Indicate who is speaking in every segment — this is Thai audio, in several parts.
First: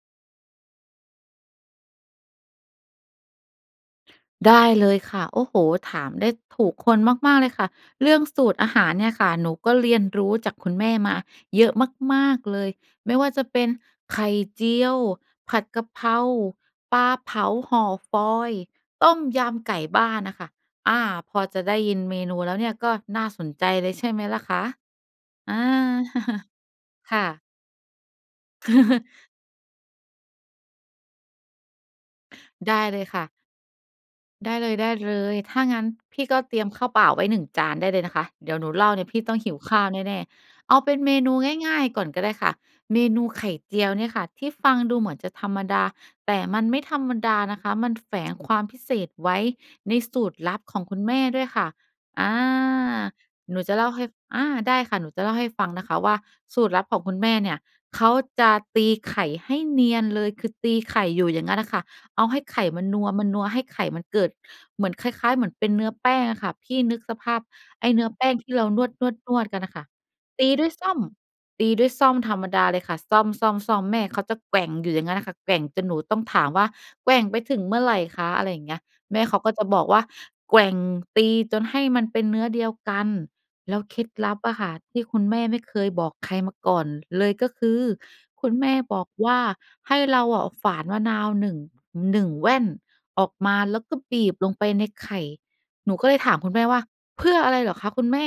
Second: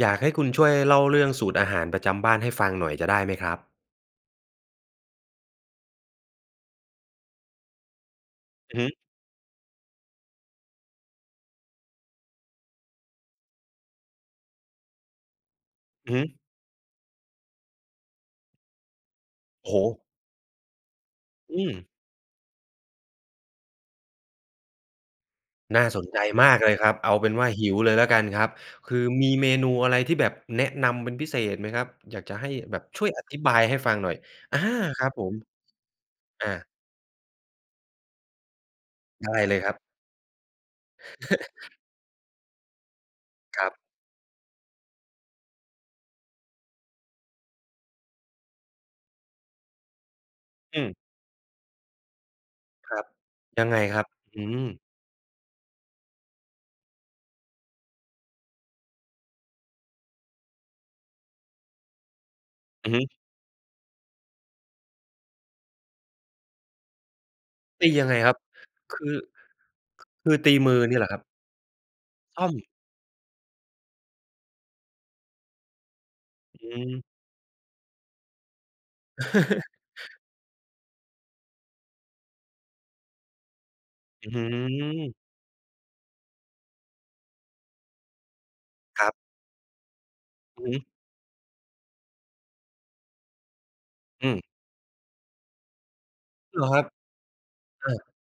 Speaker 1: อยากให้คุณช่วยเล่าเรื่อง สูตรอาหารประจำบ้านให้ฟังหน่อยจะได้ไหมครับ?
Speaker 2: ได้เลยค่ะ โอ้โฮ ถามได้ถูกคนมาก ๆ เลยค่ะ เรื่องสูตรอา
Speaker 1: อื
Speaker 2: ห
Speaker 1: อฮ
Speaker 2: าร
Speaker 1: ึ
Speaker 2: เนี่ยค่ะ หนูก็เรียนรู้จากคุณแม่มาเยอะมาก ๆ เลย ไม่ว่าจะเป็นไข่เจียว ผัดกะเพร
Speaker 1: อือฮ
Speaker 2: า
Speaker 1: ึ
Speaker 2: ปลาเผาห่อฟอยล์ ต้มย
Speaker 1: โ
Speaker 2: ำ
Speaker 1: อ
Speaker 2: ไ
Speaker 1: ้
Speaker 2: ก
Speaker 1: โ
Speaker 2: ่
Speaker 1: ฮ!
Speaker 2: บ้านน่ะค่ะ อา พอ
Speaker 1: อ
Speaker 2: จ
Speaker 1: ื
Speaker 2: ะไ
Speaker 1: ม
Speaker 2: ด้ยินเมนูแล้วเนี่ย ก็น่าสนใจเลยใช่ไหมล่ะคะ? อา
Speaker 1: น่าสนใจมากเลยครับ เอ
Speaker 2: ค
Speaker 1: า
Speaker 2: ่
Speaker 1: เป็
Speaker 2: ะ
Speaker 1: นว่าหิวเลยละกันครับ คือมีเมนูอะไรที่แบบแนะนำเป็นพิเศษไหมครับ? อยากจะให้
Speaker 2: ได
Speaker 1: แบ
Speaker 2: ้
Speaker 1: บ
Speaker 2: เล
Speaker 1: ช่
Speaker 2: ย
Speaker 1: วย
Speaker 2: ค
Speaker 1: อ
Speaker 2: ่ะ
Speaker 1: ธิบายให้ฟังหน่อย
Speaker 2: ได้
Speaker 1: อา
Speaker 2: เ
Speaker 1: ครับ
Speaker 2: ล
Speaker 1: ผม
Speaker 2: ย ๆ ถ้างั้นพี่ก็
Speaker 1: อ
Speaker 2: เตรีย
Speaker 1: า
Speaker 2: มข้าวเปล่าไว้ 1 จานได้เลยนะคะ เดี๋ยวหนูเล่าเนี่ย พี่
Speaker 1: ได
Speaker 2: ต้อ
Speaker 1: ้
Speaker 2: งห
Speaker 1: เ
Speaker 2: ิ
Speaker 1: ล
Speaker 2: ว
Speaker 1: ยค
Speaker 2: ข
Speaker 1: รับ
Speaker 2: ้าวแน่ ๆ เอาเป็นเมนูง่าย ๆ ก่อนก็ได้ค่ะ เมนูไข่
Speaker 1: ครั
Speaker 2: เ
Speaker 1: บ
Speaker 2: จียวเนี่ยค่ะ ที่ฟังดูเหมือนจะธรรมดา แต่มันไม่ธรรมดานะคะ มันแฝงความพิเศษไว้ในสูตรลับข
Speaker 1: อ
Speaker 2: อง
Speaker 1: ื
Speaker 2: ค
Speaker 1: ม
Speaker 2: ุณแม่ด้วยค่ะ อา
Speaker 1: ครับ
Speaker 2: หนู
Speaker 1: ยัง
Speaker 2: จะ
Speaker 1: ไง
Speaker 2: เล่า
Speaker 1: ค
Speaker 2: ให
Speaker 1: รั
Speaker 2: ้
Speaker 1: บ?
Speaker 2: อ
Speaker 1: อื
Speaker 2: า
Speaker 1: ้อฮื
Speaker 2: ได
Speaker 1: อ
Speaker 2: ้ค่ะ หนูจะเล่าให้ฟังนะคะว่า สูตรลับของคุณแม่เนี่ย เขาจะตีไข่ให้เนียนเลย คือตีไข่อยู่อย่างงั้นน่ะค่ะ เอาให้ไข่มัน
Speaker 1: อือ
Speaker 2: น
Speaker 1: ฮ
Speaker 2: ั
Speaker 1: ึ
Speaker 2: ว มันนัว ให้ไข่มันเกิดเหมือนคล้าย ๆ เหมือนเป็นเนื้อแป้งอะค่ะ พี่นึกสภาพไ
Speaker 1: ต
Speaker 2: อ้
Speaker 1: ี
Speaker 2: เนื
Speaker 1: ยั
Speaker 2: ้อ
Speaker 1: งไง
Speaker 2: แป้
Speaker 1: คร
Speaker 2: ง
Speaker 1: ับ?
Speaker 2: ที่เราน
Speaker 1: คือ
Speaker 2: วด ๆ ๆ กันน่ะค่ะ
Speaker 1: คือ
Speaker 2: ตี
Speaker 1: ตี
Speaker 2: ด้ว
Speaker 1: ม
Speaker 2: ย
Speaker 1: ือ
Speaker 2: ส้
Speaker 1: เ
Speaker 2: อ
Speaker 1: นี
Speaker 2: ม
Speaker 1: ่ยเหรอครับ?
Speaker 2: ตีด้วยส้อมธร
Speaker 1: ส
Speaker 2: ร
Speaker 1: ้
Speaker 2: ม
Speaker 1: อ
Speaker 2: ด
Speaker 1: ม
Speaker 2: าเลยค่ะ ส้อม ๆ ๆ แม่เขาจะแกว่งอยู่อย่างงั้นน่ะค่ะ แกว่งจนหนูต้องถามว
Speaker 1: อ
Speaker 2: ่
Speaker 1: ื
Speaker 2: า
Speaker 1: ม
Speaker 2: "แกว่งไปถึงเมื่อไหร่คะ" อะไรอย่างเงี้ย แม่เขาก็จะบอกว่า "แกว่ง ตี จนให้มันเป็นเนื้อเดียวกัน" แล้วเคล็ดล
Speaker 1: อื้
Speaker 2: ั
Speaker 1: อฮ
Speaker 2: บ
Speaker 1: ื
Speaker 2: อะค่ะ ที่
Speaker 1: อ
Speaker 2: คุณแม่ไม่เคยบอกใครมาก่อนเลย ก็คือคุณแม่บอ
Speaker 1: คร
Speaker 2: ก
Speaker 1: ับ
Speaker 2: ว่า ให้เราอะ
Speaker 1: อื
Speaker 2: ฝ
Speaker 1: อ
Speaker 2: า
Speaker 1: ฮึ
Speaker 2: นมะนาว 1- 1 แว่นออกมา แล้วก็บี
Speaker 1: อื
Speaker 2: บ
Speaker 1: ม
Speaker 2: ลงไปในไข่"หนูก็เลยถามคุณแ
Speaker 1: เ
Speaker 2: ม
Speaker 1: หร
Speaker 2: ่
Speaker 1: อ
Speaker 2: ว
Speaker 1: ค
Speaker 2: ่
Speaker 1: ร
Speaker 2: า"
Speaker 1: ับ?
Speaker 2: เพื่ออะไรเหรอค
Speaker 1: อ
Speaker 2: ะคุ
Speaker 1: า
Speaker 2: ณแม่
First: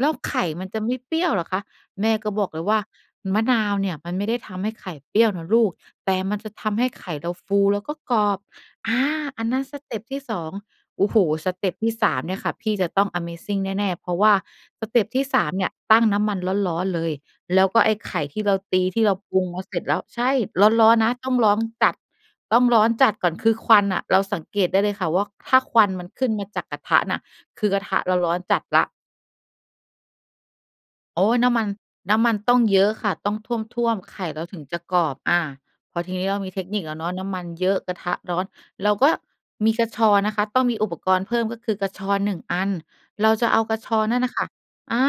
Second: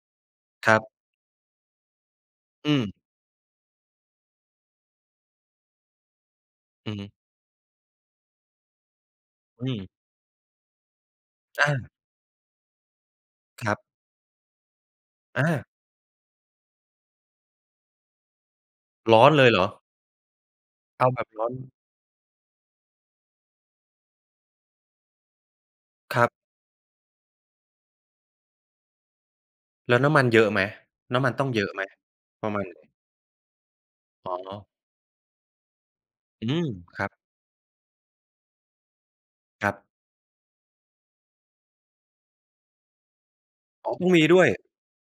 Speaker 2: แล้วไข่มั
Speaker 1: ค
Speaker 2: น
Speaker 1: ร
Speaker 2: จ
Speaker 1: ั
Speaker 2: ะ
Speaker 1: บ
Speaker 2: ไม่เปรี้ยวเหรอคะ"แม่ก็บอกเลย
Speaker 1: อื
Speaker 2: ว่า"
Speaker 1: ม
Speaker 2: มะนาวเนี่ย มันไม่ได้ทำให้ไข่เปรี้ยวนะลูก แต่มันจะทำให้
Speaker 1: อือฮ
Speaker 2: ไข
Speaker 1: ึ
Speaker 2: ่เราฟู แล้วก็กรอบ"อา อันนั้
Speaker 1: อ
Speaker 2: น
Speaker 1: ื
Speaker 2: ส
Speaker 1: ม
Speaker 2: เต็ปที่ 2 โอ้โฮ สเ
Speaker 1: อ
Speaker 2: ต็
Speaker 1: า
Speaker 2: ปที่ 3 เนี่ยค่ะ พี่จะต้องอะเมซิง
Speaker 1: ครับ
Speaker 2: แน่ ๆ เพราะว่าสเต็ปที่ ส
Speaker 1: อ
Speaker 2: าม เนี
Speaker 1: า
Speaker 2: ่ย ตั้งน้ำมันร้อน ๆ เลย แล้วก็ไอ้ไข่ที่เราตีที่เรา
Speaker 1: ร้อน
Speaker 2: ปร
Speaker 1: เ
Speaker 2: ุ
Speaker 1: ล
Speaker 2: ง
Speaker 1: ยเ
Speaker 2: ม
Speaker 1: หร
Speaker 2: า
Speaker 1: อ?
Speaker 2: เสร็จแล้ว ใช่ ร้อน
Speaker 1: เอ
Speaker 2: ๆ น
Speaker 1: า
Speaker 2: ะ
Speaker 1: แบ
Speaker 2: ต
Speaker 1: บ
Speaker 2: ้อง
Speaker 1: ร้
Speaker 2: ร
Speaker 1: อ
Speaker 2: ้
Speaker 1: น
Speaker 2: องจัด ต้องร้อนจัดก่อน คือควันน่ะ เราสังเกตได้เลยค่ะว่า ถ้าควันมัน
Speaker 1: ค
Speaker 2: ข
Speaker 1: ร
Speaker 2: ึ
Speaker 1: ั
Speaker 2: ้
Speaker 1: บ
Speaker 2: นมาจากกระทะน่ะ คือกระทะเราร้อนจัดแล้ว
Speaker 1: แล้วน้ำมันเยอะไหม? น
Speaker 2: โ
Speaker 1: ้
Speaker 2: อ
Speaker 1: ำม
Speaker 2: ๊
Speaker 1: ัน
Speaker 2: ย
Speaker 1: ต้
Speaker 2: น
Speaker 1: อง
Speaker 2: ้ำ
Speaker 1: เ
Speaker 2: ม
Speaker 1: ย
Speaker 2: ั
Speaker 1: อ
Speaker 2: น
Speaker 1: ะไหม?
Speaker 2: น้ำมัน
Speaker 1: ปร
Speaker 2: ต
Speaker 1: ะ
Speaker 2: ้อ
Speaker 1: ม
Speaker 2: ง
Speaker 1: าณไห
Speaker 2: เยอ
Speaker 1: น?
Speaker 2: ะค่ะ ต้องท่วม ๆ ไข่
Speaker 1: อ๋
Speaker 2: เราถึง
Speaker 1: อ
Speaker 2: จะกรอบ อ่า พอทีนี้เรา
Speaker 1: อื
Speaker 2: มีเท
Speaker 1: ม
Speaker 2: คนิคแล้
Speaker 1: ค
Speaker 2: ว
Speaker 1: ร
Speaker 2: เน
Speaker 1: ั
Speaker 2: า
Speaker 1: บ
Speaker 2: ะ น้ำมันเยอะ กระทะร้อน เราก็
Speaker 1: ค
Speaker 2: ม
Speaker 1: ร
Speaker 2: ี
Speaker 1: ับ
Speaker 2: กระชอนนะคะ ต้องมีอุปกรณ์เพิ่ม ก็คือกระชอน 1 อัน เราจะเอากระ
Speaker 1: อ
Speaker 2: ช
Speaker 1: ๋อ
Speaker 2: อ
Speaker 1: ต
Speaker 2: น
Speaker 1: ้อง
Speaker 2: นั่
Speaker 1: ม
Speaker 2: น
Speaker 1: ี
Speaker 2: น่ะ
Speaker 1: ด
Speaker 2: ค
Speaker 1: ้
Speaker 2: ่
Speaker 1: ว
Speaker 2: ะ
Speaker 1: ย
Speaker 2: อ่า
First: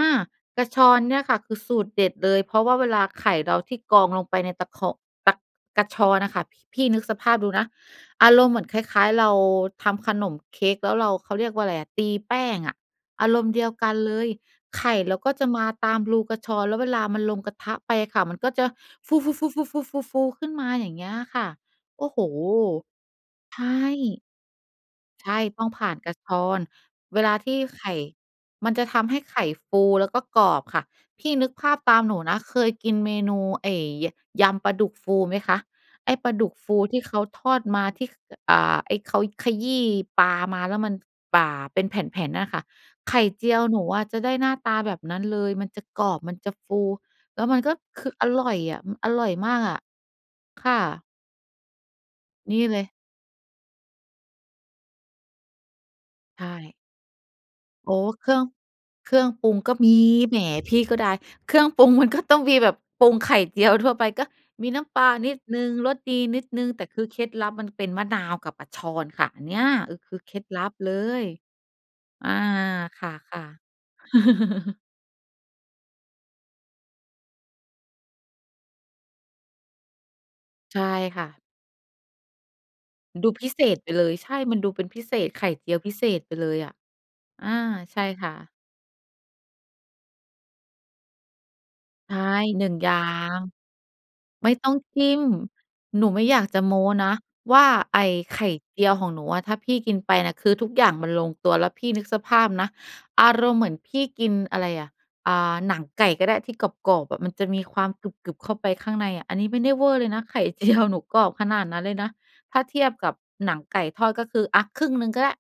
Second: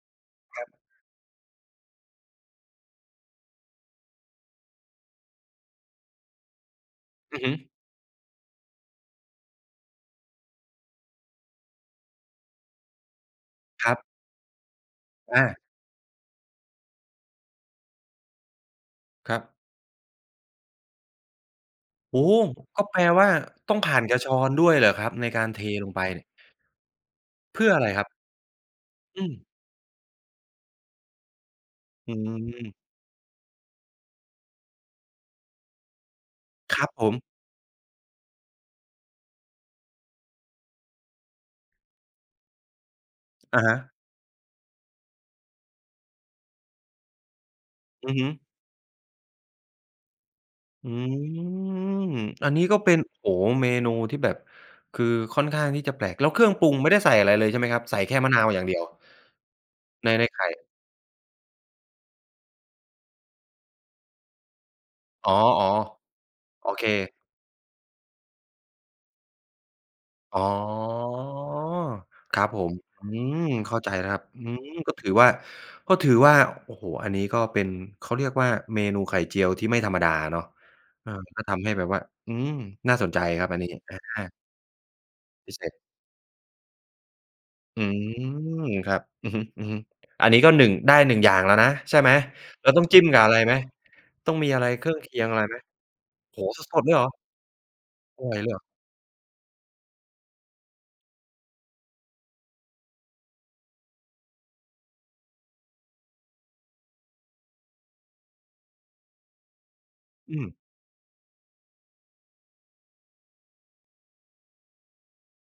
Speaker 2: ก
Speaker 1: ค
Speaker 2: ร
Speaker 1: รั
Speaker 2: ะ
Speaker 1: บ
Speaker 2: ชอนเนี่ยค่ะ คือสูตรเด็ดเลย เพราะว่าเวลาไข่เราที่กรองลงไปในตะคอง ตะ กระชอนน่ะค่ะ พ พี่นึกสภา
Speaker 1: อ
Speaker 2: พ
Speaker 1: ือ
Speaker 2: ดู
Speaker 1: ฮึ
Speaker 2: นะ อารมณ์เหมือนคล้าย ๆ เราทำขนมเค้กแล้วเรา เขาเรียกว่าไรอะ ตีแป้งอะ อารมณ์เดียวก
Speaker 1: ค
Speaker 2: ั
Speaker 1: รั
Speaker 2: น
Speaker 1: บ
Speaker 2: เลย ไข่เราก็
Speaker 1: อ
Speaker 2: จะ
Speaker 1: า
Speaker 2: มาตามรูกระชอน แล้วเวลามันลงกระทะไปค่ะ มันก็จะฟ
Speaker 1: ครับ
Speaker 2: ู ๆ ๆ ๆ ๆ ๆ ๆ ขึ้นมาอย่างเงี้ยค่ะ โอ้
Speaker 1: โ
Speaker 2: โ
Speaker 1: อ
Speaker 2: ฮ
Speaker 1: ้ ก็แปลว่า
Speaker 2: ใช
Speaker 1: ต้องผ่านกร
Speaker 2: ่
Speaker 1: ะชอนด้วยเหรอครับ? ใ
Speaker 2: ใ
Speaker 1: น
Speaker 2: ช่
Speaker 1: การเ
Speaker 2: ต
Speaker 1: ท
Speaker 2: ้องผ
Speaker 1: ล
Speaker 2: ่า
Speaker 1: ง
Speaker 2: น
Speaker 1: ไป
Speaker 2: กระ
Speaker 1: นี่
Speaker 2: ชอน เวลาที
Speaker 1: เ
Speaker 2: ่
Speaker 1: พื่ออ
Speaker 2: ไ
Speaker 1: ะ
Speaker 2: ข
Speaker 1: ไร
Speaker 2: ่
Speaker 1: ครับ?
Speaker 2: มันจะทำให
Speaker 1: อ
Speaker 2: ้
Speaker 1: ื
Speaker 2: ไข
Speaker 1: ม
Speaker 2: ่ฟูแล้วก็กรอบค่ะ พี่นึกภาพตาม
Speaker 1: อ
Speaker 2: ห
Speaker 1: ื
Speaker 2: นูนะ เค
Speaker 1: ม
Speaker 2: ยกินเมนูไอ้ ย ยำปลาดุกฟูไหมคะ ไอ้ปลาดุกฟู
Speaker 1: ครับ
Speaker 2: ที่
Speaker 1: ผ
Speaker 2: เข
Speaker 1: ม
Speaker 2: าทอดมาที่ ข อ่า ไอ้ เขาขยี้ปลามาแล้วมันป่า เป็นแผ่น ๆ นั่นน่ะค่ะ ไข่เจี
Speaker 1: อ
Speaker 2: ย
Speaker 1: ะ
Speaker 2: ว
Speaker 1: ฮ
Speaker 2: หนู
Speaker 1: ะ
Speaker 2: อะจะได้หน้าตาแบบนั้นเลย มันจะกรอบ มันจะฟู แล้วมันก็ค
Speaker 1: อ
Speaker 2: ื
Speaker 1: ื
Speaker 2: อ
Speaker 1: อฮ
Speaker 2: อ
Speaker 1: ึ
Speaker 2: ร่อยอะ มันอร่อยมากอะ ค่
Speaker 1: อื
Speaker 2: ะ
Speaker 1: ม อัน
Speaker 2: น
Speaker 1: น
Speaker 2: ี
Speaker 1: ี
Speaker 2: ่
Speaker 1: ้ก
Speaker 2: เ
Speaker 1: ็
Speaker 2: ลย
Speaker 1: เป็น โอ้โฮ เมนูที่แบบ คือค่อนข้างที่จะแปลก แล้วเ
Speaker 2: ใ
Speaker 1: ค
Speaker 2: ช
Speaker 1: รื่องปรุ
Speaker 2: ่
Speaker 1: งไม่ได้ใส่อะไรเลยใช่ไหมครับ?
Speaker 2: โอ้
Speaker 1: ใส่แค่
Speaker 2: เค
Speaker 1: ม
Speaker 2: ร
Speaker 1: ะ
Speaker 2: ื่
Speaker 1: น
Speaker 2: อ
Speaker 1: า
Speaker 2: ง
Speaker 1: วอย่างเดียว
Speaker 2: เครื่องปรุงก็มี
Speaker 1: ใน ใน
Speaker 2: แหม
Speaker 1: ไข่
Speaker 2: พี่ก็ดาย เครื่องปรุง มันก็ ต้องมีแบบปรุงไข่เจียวทั่วไปก็มีน้ำปลาน
Speaker 1: อ๋
Speaker 2: ิ
Speaker 1: อ
Speaker 2: ดหนึ่ง รสดีนิดหน
Speaker 1: ๆ
Speaker 2: ึ
Speaker 1: โ
Speaker 2: ่ง
Speaker 1: อ
Speaker 2: แ
Speaker 1: เ
Speaker 2: ต่
Speaker 1: ค
Speaker 2: คือเคล็ดลับมันเป็นมะนาวกับกระชอนค่ะ อันเนี้ย ก็คือเคล
Speaker 1: อ๋
Speaker 2: ็
Speaker 1: อ
Speaker 2: ดลับเลย อ่า
Speaker 1: ครับผม
Speaker 2: ค
Speaker 1: อื
Speaker 2: ่ะ ค่
Speaker 1: ม
Speaker 2: ะ
Speaker 1: เข้าใจแล้วครับ อืม ก็ถือว่า ก็ถือว่า โอ้โฮ อันนี้ก็เป็น เขาเรียกว่า เมนูไข่เจียวที่ไม่ธรรมดาเนาะ
Speaker 2: ใช่
Speaker 1: เออ
Speaker 2: ค่ะ
Speaker 1: ก็ทำให้แบบว่า อืม น่าสนใจ
Speaker 2: ดู
Speaker 1: คร
Speaker 2: พ
Speaker 1: ั
Speaker 2: ิ
Speaker 1: บอ
Speaker 2: เ
Speaker 1: ั
Speaker 2: ศ
Speaker 1: นนี้
Speaker 2: ษไป
Speaker 1: อ
Speaker 2: เลย ใ
Speaker 1: า
Speaker 2: ช่ มันดูเป็นพิเศษ ไข่
Speaker 1: พิเศ
Speaker 2: เจีย
Speaker 1: ษ
Speaker 2: วพิเศษไปเลยอะ อา
Speaker 1: อื
Speaker 2: ใช่ค่ะ
Speaker 1: ม ครับ อือฮึ ๆ อันนี้ก็ 1 ได้ 1 อย่างแล้วนะ ใช่ไห
Speaker 2: ใ
Speaker 1: ม
Speaker 2: ช่ หน
Speaker 1: เร
Speaker 2: ึ่
Speaker 1: า
Speaker 2: ง
Speaker 1: ต้อ
Speaker 2: อ
Speaker 1: ง
Speaker 2: ย่
Speaker 1: จ
Speaker 2: า
Speaker 1: ิ้มกับอะไร
Speaker 2: ง
Speaker 1: ไหม ต้องม
Speaker 2: ไม
Speaker 1: ี
Speaker 2: ่
Speaker 1: อะไ
Speaker 2: ต
Speaker 1: ร
Speaker 2: ้อง
Speaker 1: เครื่
Speaker 2: จ
Speaker 1: อง
Speaker 2: ิ
Speaker 1: เค
Speaker 2: ้
Speaker 1: ี
Speaker 2: ม
Speaker 1: ยงอะไรไหม?
Speaker 2: หนูไม่
Speaker 1: โ
Speaker 2: อ
Speaker 1: อ
Speaker 2: ย
Speaker 1: ้
Speaker 2: าก
Speaker 1: โ
Speaker 2: จะ
Speaker 1: ฮ
Speaker 2: โม
Speaker 1: สด
Speaker 2: ้
Speaker 1: ๆ เลยเหร
Speaker 2: น
Speaker 1: อ?
Speaker 2: ะว่า ไอ้
Speaker 1: ไหว
Speaker 2: ไข่
Speaker 1: เหรอ?
Speaker 2: เจียวของหนูอะถ้าพี่กินไปน่ะ คือทุกอย่างมันลงตัวแล้ว พี่นึกสภาพนะ อารมณ์เหมือนพี่กินอะไรอะ อ่า หนังไก่ก็ได้ที่กรอบ ๆ อะมันจะมีความกรึบ ๆ เข้าไปข้างในอะ อันนี้ไม่ได้เว่อเลยนะ
Speaker 1: อ
Speaker 2: ไ
Speaker 1: ื
Speaker 2: ข่
Speaker 1: ม
Speaker 2: เจียว หนูกรอบขนาดนั้นเลยนะ ถ้าเทียบกับหนังไก่ทอดก็คือ อะครึ่งหนึ่งก็ได้